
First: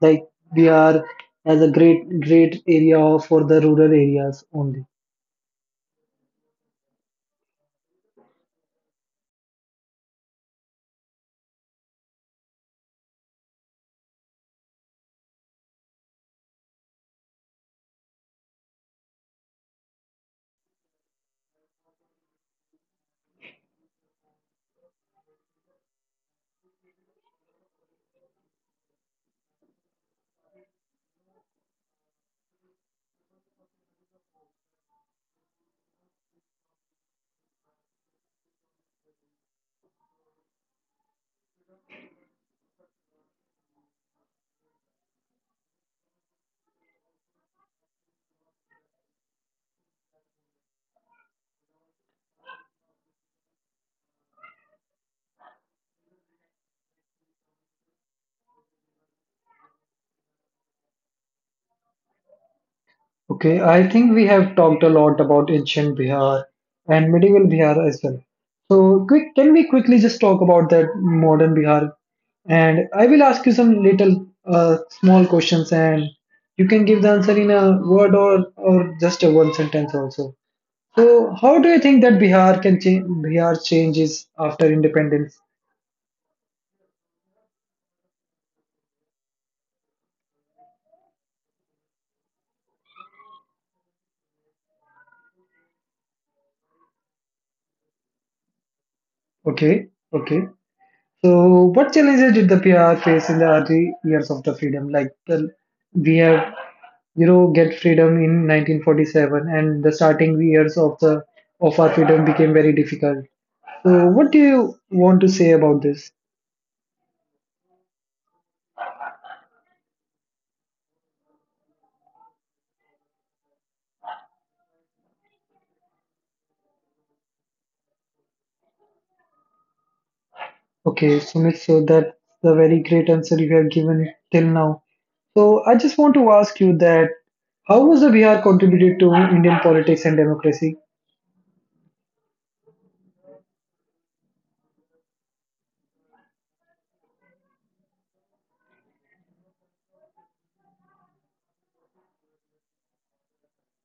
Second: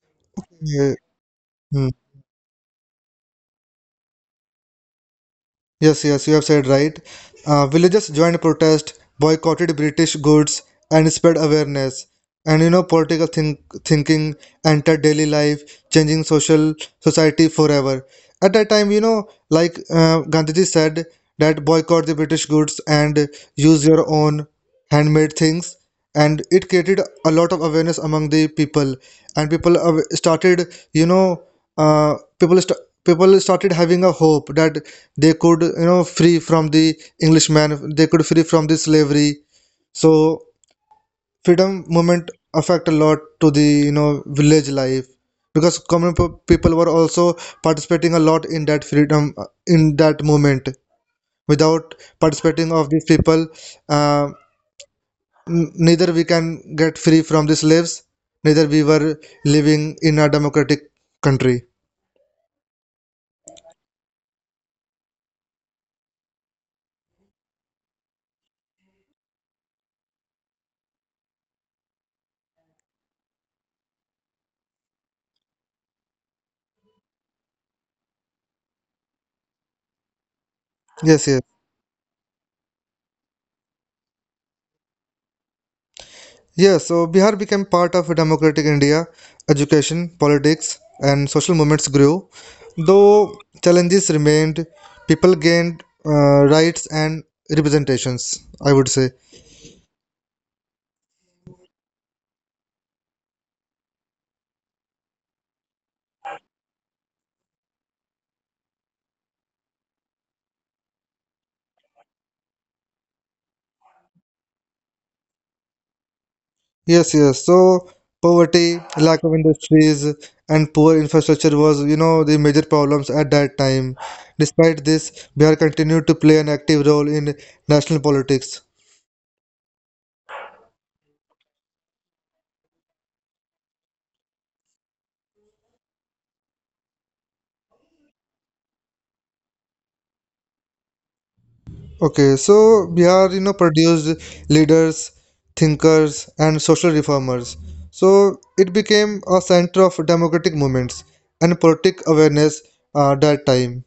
S1: Like
S2: Yeah.
S1: Bihar has a
S2: Hmm.
S1: great, great area for the rural areas only.
S2: Yes, yes, you have said right. Villages joined protest, boycotted British goods, and spread awareness. And, you know, political thinking entered daily life, changing social society forever. At that time, you know, like Gandhiji said that boycott the British goods and use your own handmade things. And it created a lot of awareness among the people, and people started, you know, uh, people st- people started having a hope that they could, you know, free from the englishman. They could free from the slavery. So freedom movement affect a lot to the, you know, village life, because common people were also participating a lot in that freedom, in that movement. Without participating of these people, uh, neither we can get free from the slaves, neither we were living in a democratic country.
S1: Okay, I think we have talked a lot about ancient Bihar and medieval Bihar as well. So, quick, can we quickly just talk about that modern Bihar? And I will ask you some little small questions, and you can give the answer in a word or just a one sentence also.
S2: Yes,
S1: So,
S2: yes.
S1: how do you think that Bihar can change? Bihar changes after independence.
S2: Yeah, so Bihar became part of democratic India. Education, politics, and social movements grew. Though challenges remained, people gained, rights and representations, I would say.
S1: Okay, okay. So, what challenges did the Bihar face in the early years of the freedom? Like the we have Europe get freedom in 1947, and the starting years of the of our freedom became very difficult. So, what do you want to say about this?
S2: Yes, yes. So poverty, lack of industries, and poor infrastructure was, you know, the major problems at that time. Despite this, Bihar continued to play an active role in national politics.
S1: Okay, Sumit, so that's the very great answer you have given till now. So, I just want to ask you that how was the Bihar contributed to Indian politics and democracy?
S2: Okay, so Bihar, you know, produced leaders, thinkers, and social reformers. So it became a center of democratic movements and politic awareness, that time.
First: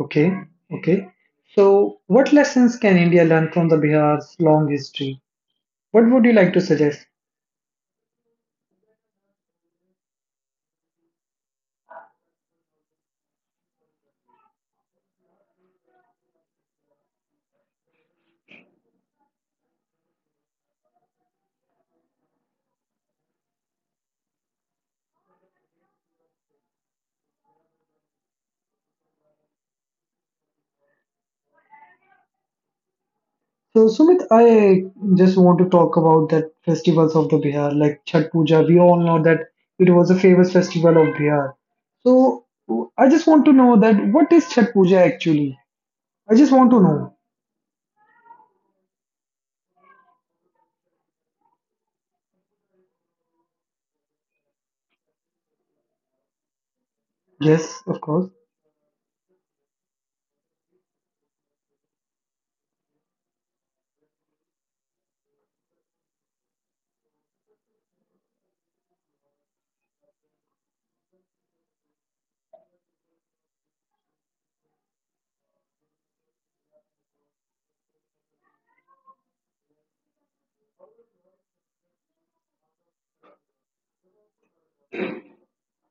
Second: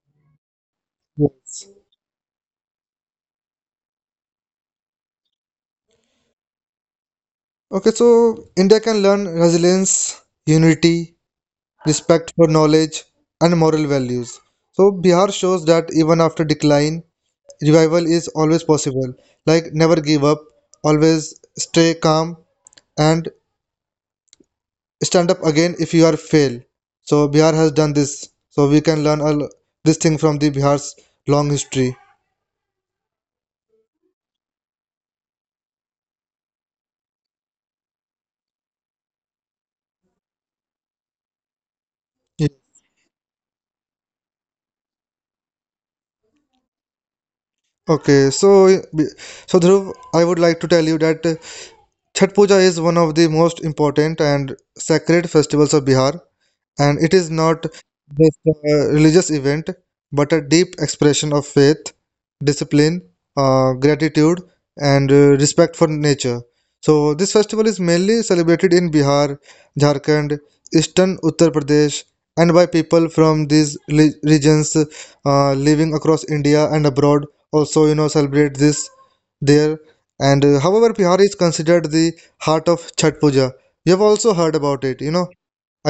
S1: Okay, okay.
S2: Yes.
S1: So, what lessons can India learn from the Bihar's long history? What would you like to suggest?
S2: Okay, so India can learn resilience, unity, respect for knowledge, and moral values. So Bihar shows that even after decline, revival is always possible. Like never give up, always stay calm, and stand up again if you are fail. So Bihar has done this. So we can learn all this thing from the Bihar's long history.
S1: So, Sumit, I just want to talk about that festivals of the Bihar, like Chhat Puja. We all know that it was a famous festival of Bihar. So,
S2: Yeah.
S1: I just want to know that what is Chhat Puja actually? I just want to know.
S2: Okay, Dhruv, I would like to tell you that Chhat Puja is one of the most important and sacred festivals of Bihar. And it is not
S1: Yes, of course.
S2: just a religious event, but a deep expression of faith, discipline, gratitude, and respect for nature. So this festival is mainly celebrated in Bihar, Jharkhand, eastern Uttar Pradesh, and by people from these regions, living across India and abroad, also, you know, celebrate this there. And however, Bihar is considered the heart of Chhat Puja. You have also heard about it, you know,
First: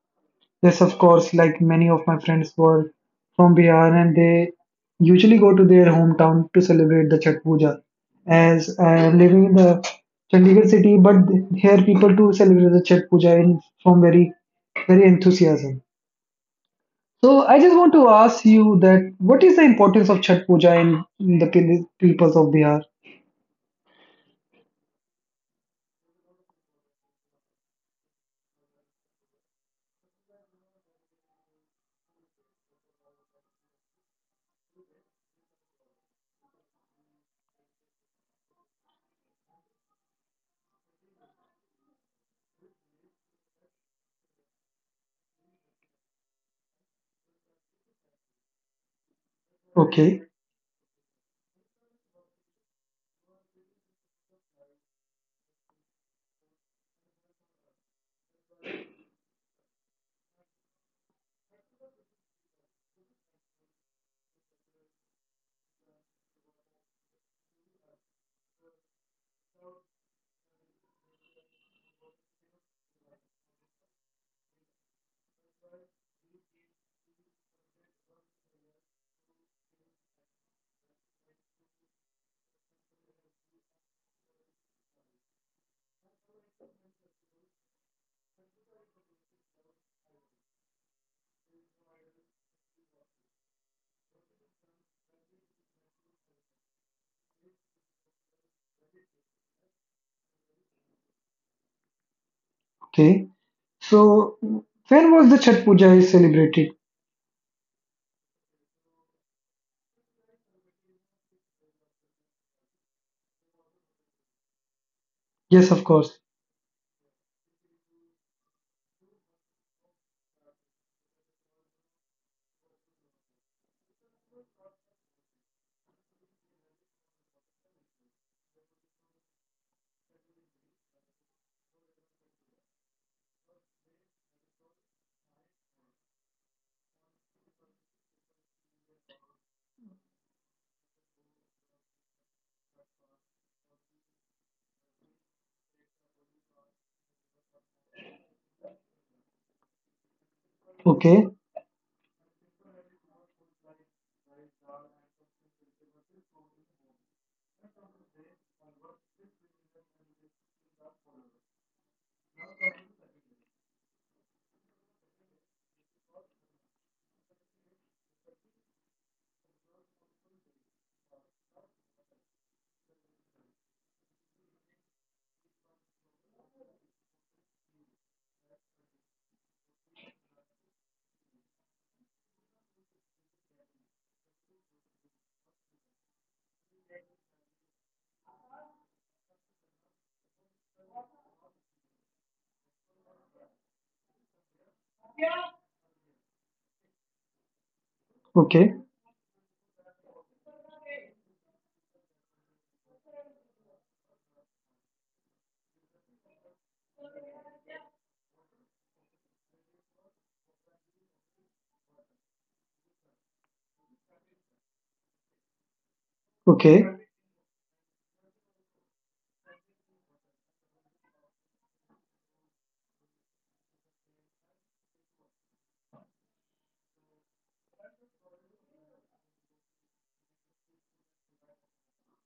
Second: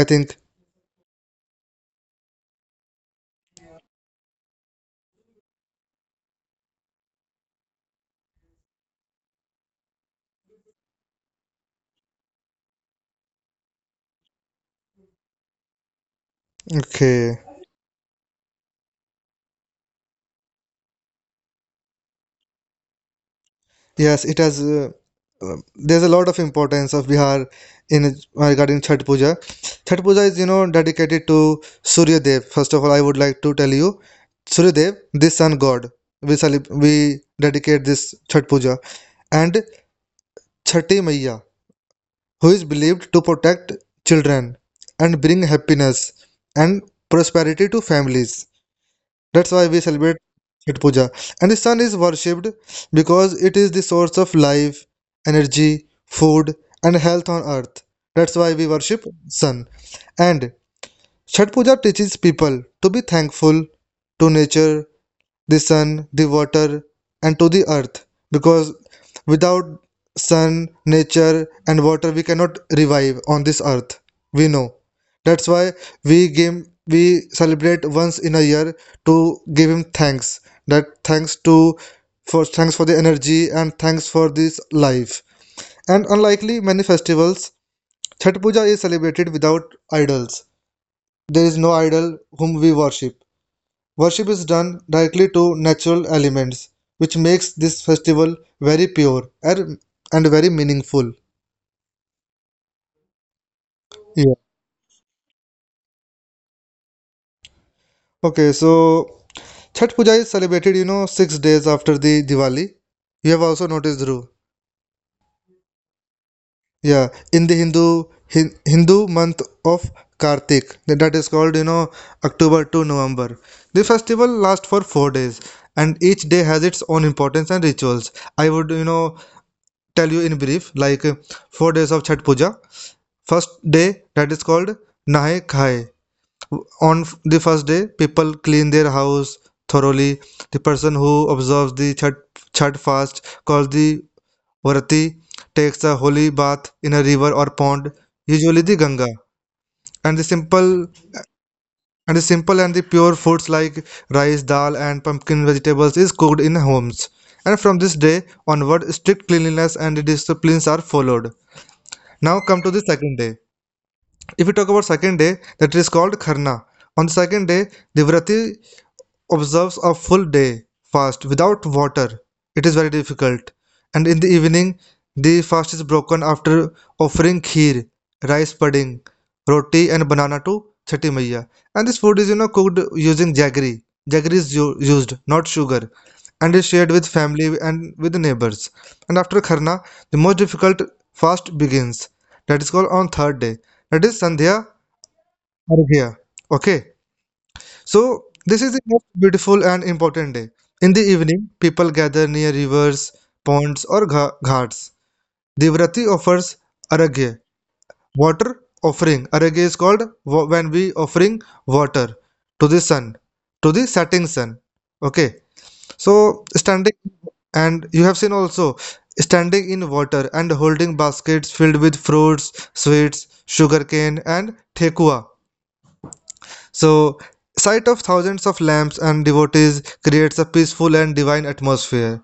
S2: I think.
S1: Yes, of course. Like many of my friends were from Bihar, and they usually go to their hometown to celebrate the Chhat Puja. As I am living in the Chandigarh city, but here people do celebrate the Chhat Puja in from very very enthusiasm.
S2: Okay.
S1: So I just want to ask you that what is the importance of Chhat Puja in the peoples of Bihar?
S2: Yes, it has. There's a lot of importance of Bihar in, regarding Chhath Puja. Chhath Puja is, you know, dedicated to Surya Dev. First of all, I would like to tell you, Surya Dev, the sun god. We dedicate this Chhath Puja and Chhati Maiya, who is believed to protect children and bring happiness and prosperity to families. That's why we celebrate
S1: Okay,
S2: Chhat Puja. And the sun is worshipped because it is the source of life, energy, food, and health on earth. That's why we worship sun. And Chhat Puja teaches people to be thankful to nature, the sun, the water, and to the earth. Because without sun, nature, and water, we cannot revive on this earth. We know. That's why we celebrate once in a year to give him thanks. That thanks to for thanks for the energy, and thanks for this life. And unlikely many festivals, Chhath Puja is celebrated without idols. There is no idol whom we worship. Worship is done directly to natural elements, which makes this festival very pure and very meaningful.
S1: okay.
S2: Yeah.
S1: So when was the Chhat Puja is celebrated?
S2: Okay, so Chhat Puja is celebrated, you know, 6 days after the Diwali. You have also noticed, Dhruv.
S1: Yes, of course.
S2: Yeah, in the Hindu Hindu month of Kartik, that is called, you know, October to November. The festival lasts for 4 days, and each day has its own importance and rituals. I would, you know, tell you in brief, like 4 days of Chhat Puja. First day, that is called Nahe Khaye. On the first day, people clean their house thoroughly. The person who observes the Chhat fast, called the Varati, takes a holy bath in a river or pond, usually the Ganga. And the simple
S1: Okay,
S2: and the pure foods like rice, dal, and pumpkin vegetables is cooked in homes. And from this day onward, strict cleanliness and disciplines are followed. Now come to the second day. If we talk about second day, that is called Kharna. On the second day, the Vrati observes a full day fast without water. It is very difficult. And in the evening, the fast is broken after offering kheer, rice pudding, roti, and banana to Chhati Maiya. And this food is, you know, cooked using jaggery. Jaggery is used, not sugar, and is shared with family and with neighbors. And after Kharna, the most difficult fast begins. That is called on third day. That is Sandhya Arghya. Okay, so this
S1: okay,
S2: is the most beautiful and important day. In the evening, people gather near rivers, ponds, or ghats. Devrati offers Aragya, water offering. Aragya is called when we offering water to the sun, to the setting sun. Okay, so
S1: okay,
S2: standing, and you have seen also, standing in water and holding baskets filled with fruits, sweets, sugarcane, and thekua. So, sight of thousands of lamps and devotees creates a peaceful and divine atmosphere.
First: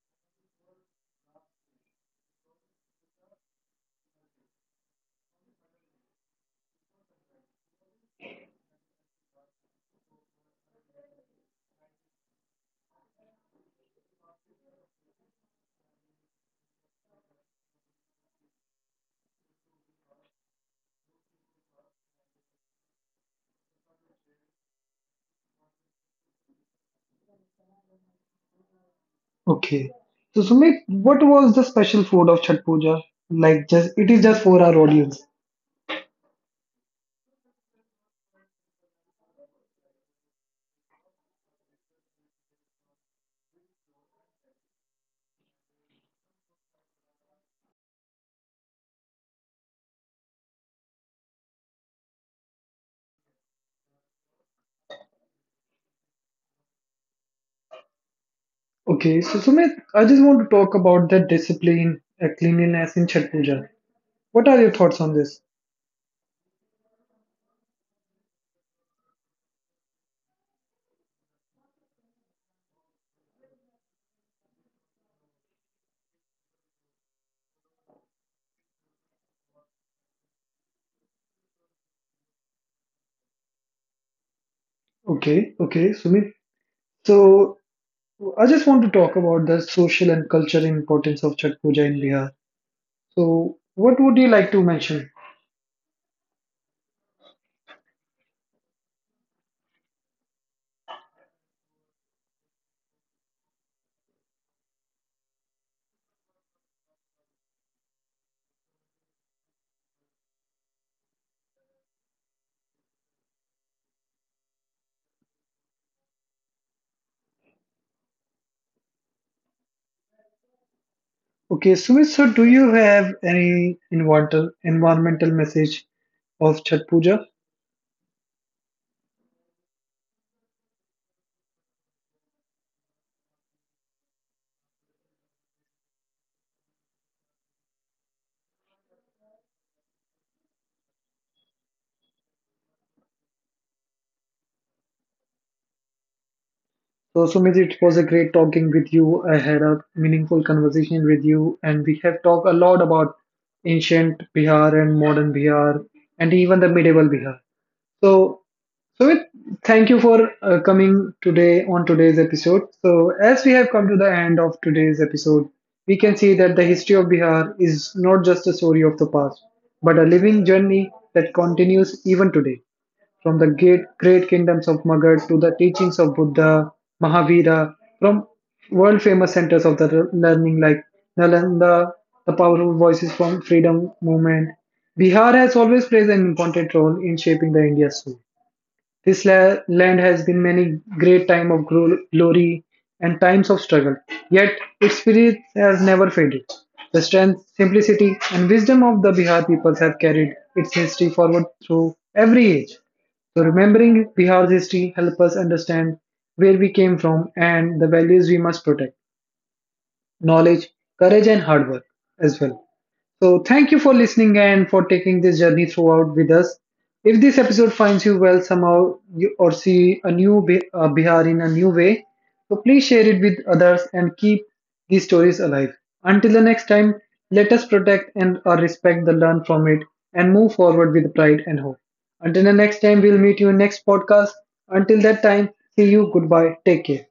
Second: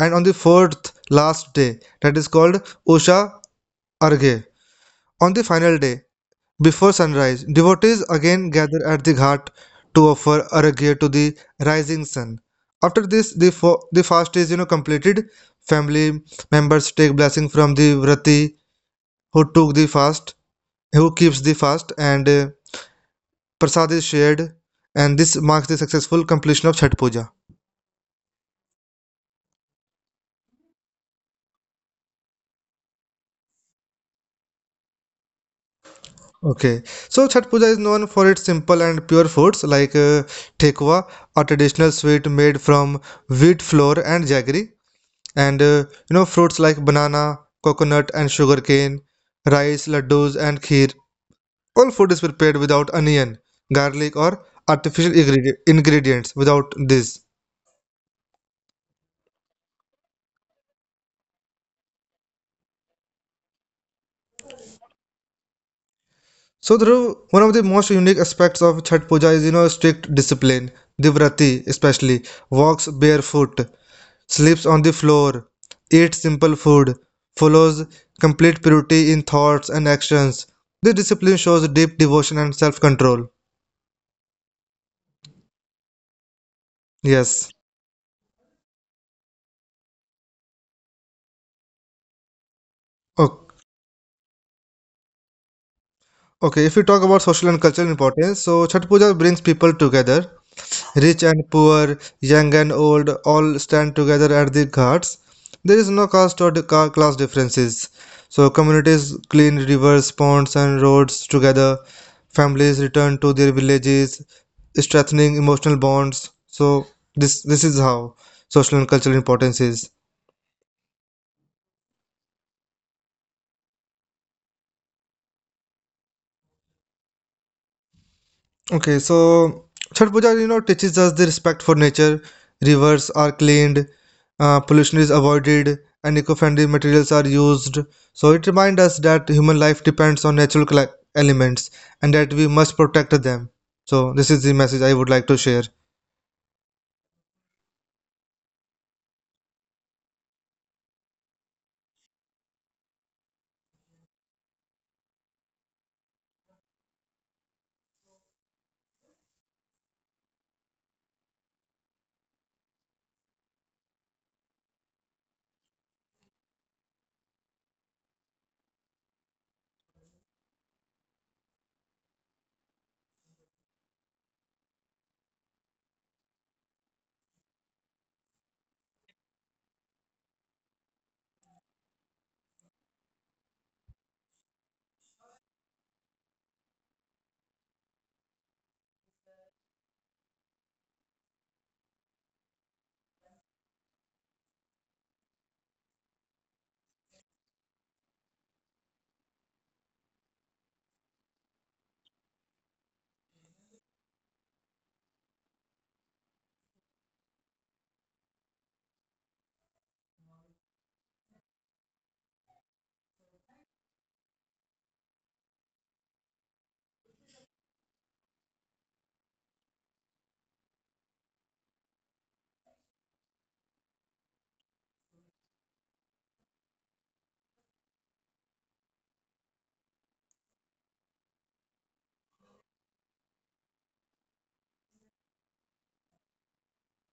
S2: And on the fourth last day, that is called Usha Arghe. On the final day, before sunrise, devotees again gather at the ghat to offer Arghe to the rising sun. After this, the fast is, you know, completed. Family members take blessing from the vrati who took the fast, who keeps the fast, and, prasad is shared, and this marks the successful completion of Chhath Puja.
S1: okay. So Sumit, what was the special food of Chhat Puja? Like just it is just for our audience.
S2: Okay, so Chhath Puja is known for its simple and pure foods like, Thekwa, a traditional sweet made from wheat flour and jaggery, and, you know, fruits like banana, coconut, and sugarcane, rice, laddus, and kheer. All food is prepared without onion, garlic, or ingredients. Without this,
S1: Okay, so Sumit, I just want to talk about the discipline, cleanliness in Chhat Puja. What are your thoughts on this?
S2: so Dhruv, one of the most unique aspects of Chhat Puja is, you know, strict discipline. Divrati especially walks barefoot, sleeps on the floor, eats simple food, follows complete purity in thoughts and actions. This discipline shows deep devotion and self-control.
S1: Okay, okay, Sumit.
S2: Yes.
S1: So so, I just want to talk about the social and cultural importance of Chhat Puja in Bihar. So,
S2: O-
S1: what would you like to mention?
S2: Okay, if we talk about social and cultural importance, so Chhat Puja brings people together. Rich and poor, young and old, all stand together at the ghats. There is no caste or class differences. So communities clean rivers, ponds, and roads together. Families return to their villages, strengthening emotional bonds. So this is how social and cultural importance is.
S1: Okay, Sumit, so do you have any environmental message of Chhat Puja?
S2: Okay, so Chhath Puja, you know, teaches us the respect for nature. Rivers are cleaned, pollution is avoided, and eco-friendly materials are used. So it reminds us that human life depends on natural elements, and that we must protect them. So this is the message I would like to share.
S1: So, Sumit, it was a great talking with you. I had a meaningful conversation with you, and we have talked a lot about ancient Bihar and modern Bihar, and even the medieval Bihar. So, Sumit, thank you for coming today on today's episode. So, as we have come to the end of today's episode, we can see that the history of Bihar is not just a story of the past, but a living journey that continues even today. From the great, great kingdoms of Magad to the teachings of Buddha, Mahavira, from world famous centers of the learning like Nalanda, the powerful voices from freedom movement, Bihar has always played an important role in shaping the India's soul. This land has been many great times of glory and times of struggle, yet its spirit has never faded. The strength, simplicity, and wisdom of the Bihar peoples have carried its history forward through every age. So, remembering Bihar's history helps us understand where we came from and the values we must protect knowledge, courage, and hard work as well. So, thank you for listening and for taking this journey throughout with us. If this episode finds you well somehow you, or see a new Bihar in a new way, so please share it with others and keep these stories alive. Until the next time, let us protect and or respect the learn from it and move forward with pride and hope. Until the next time, we'll meet you in next podcast. Until that time, see you. Goodbye. Take care.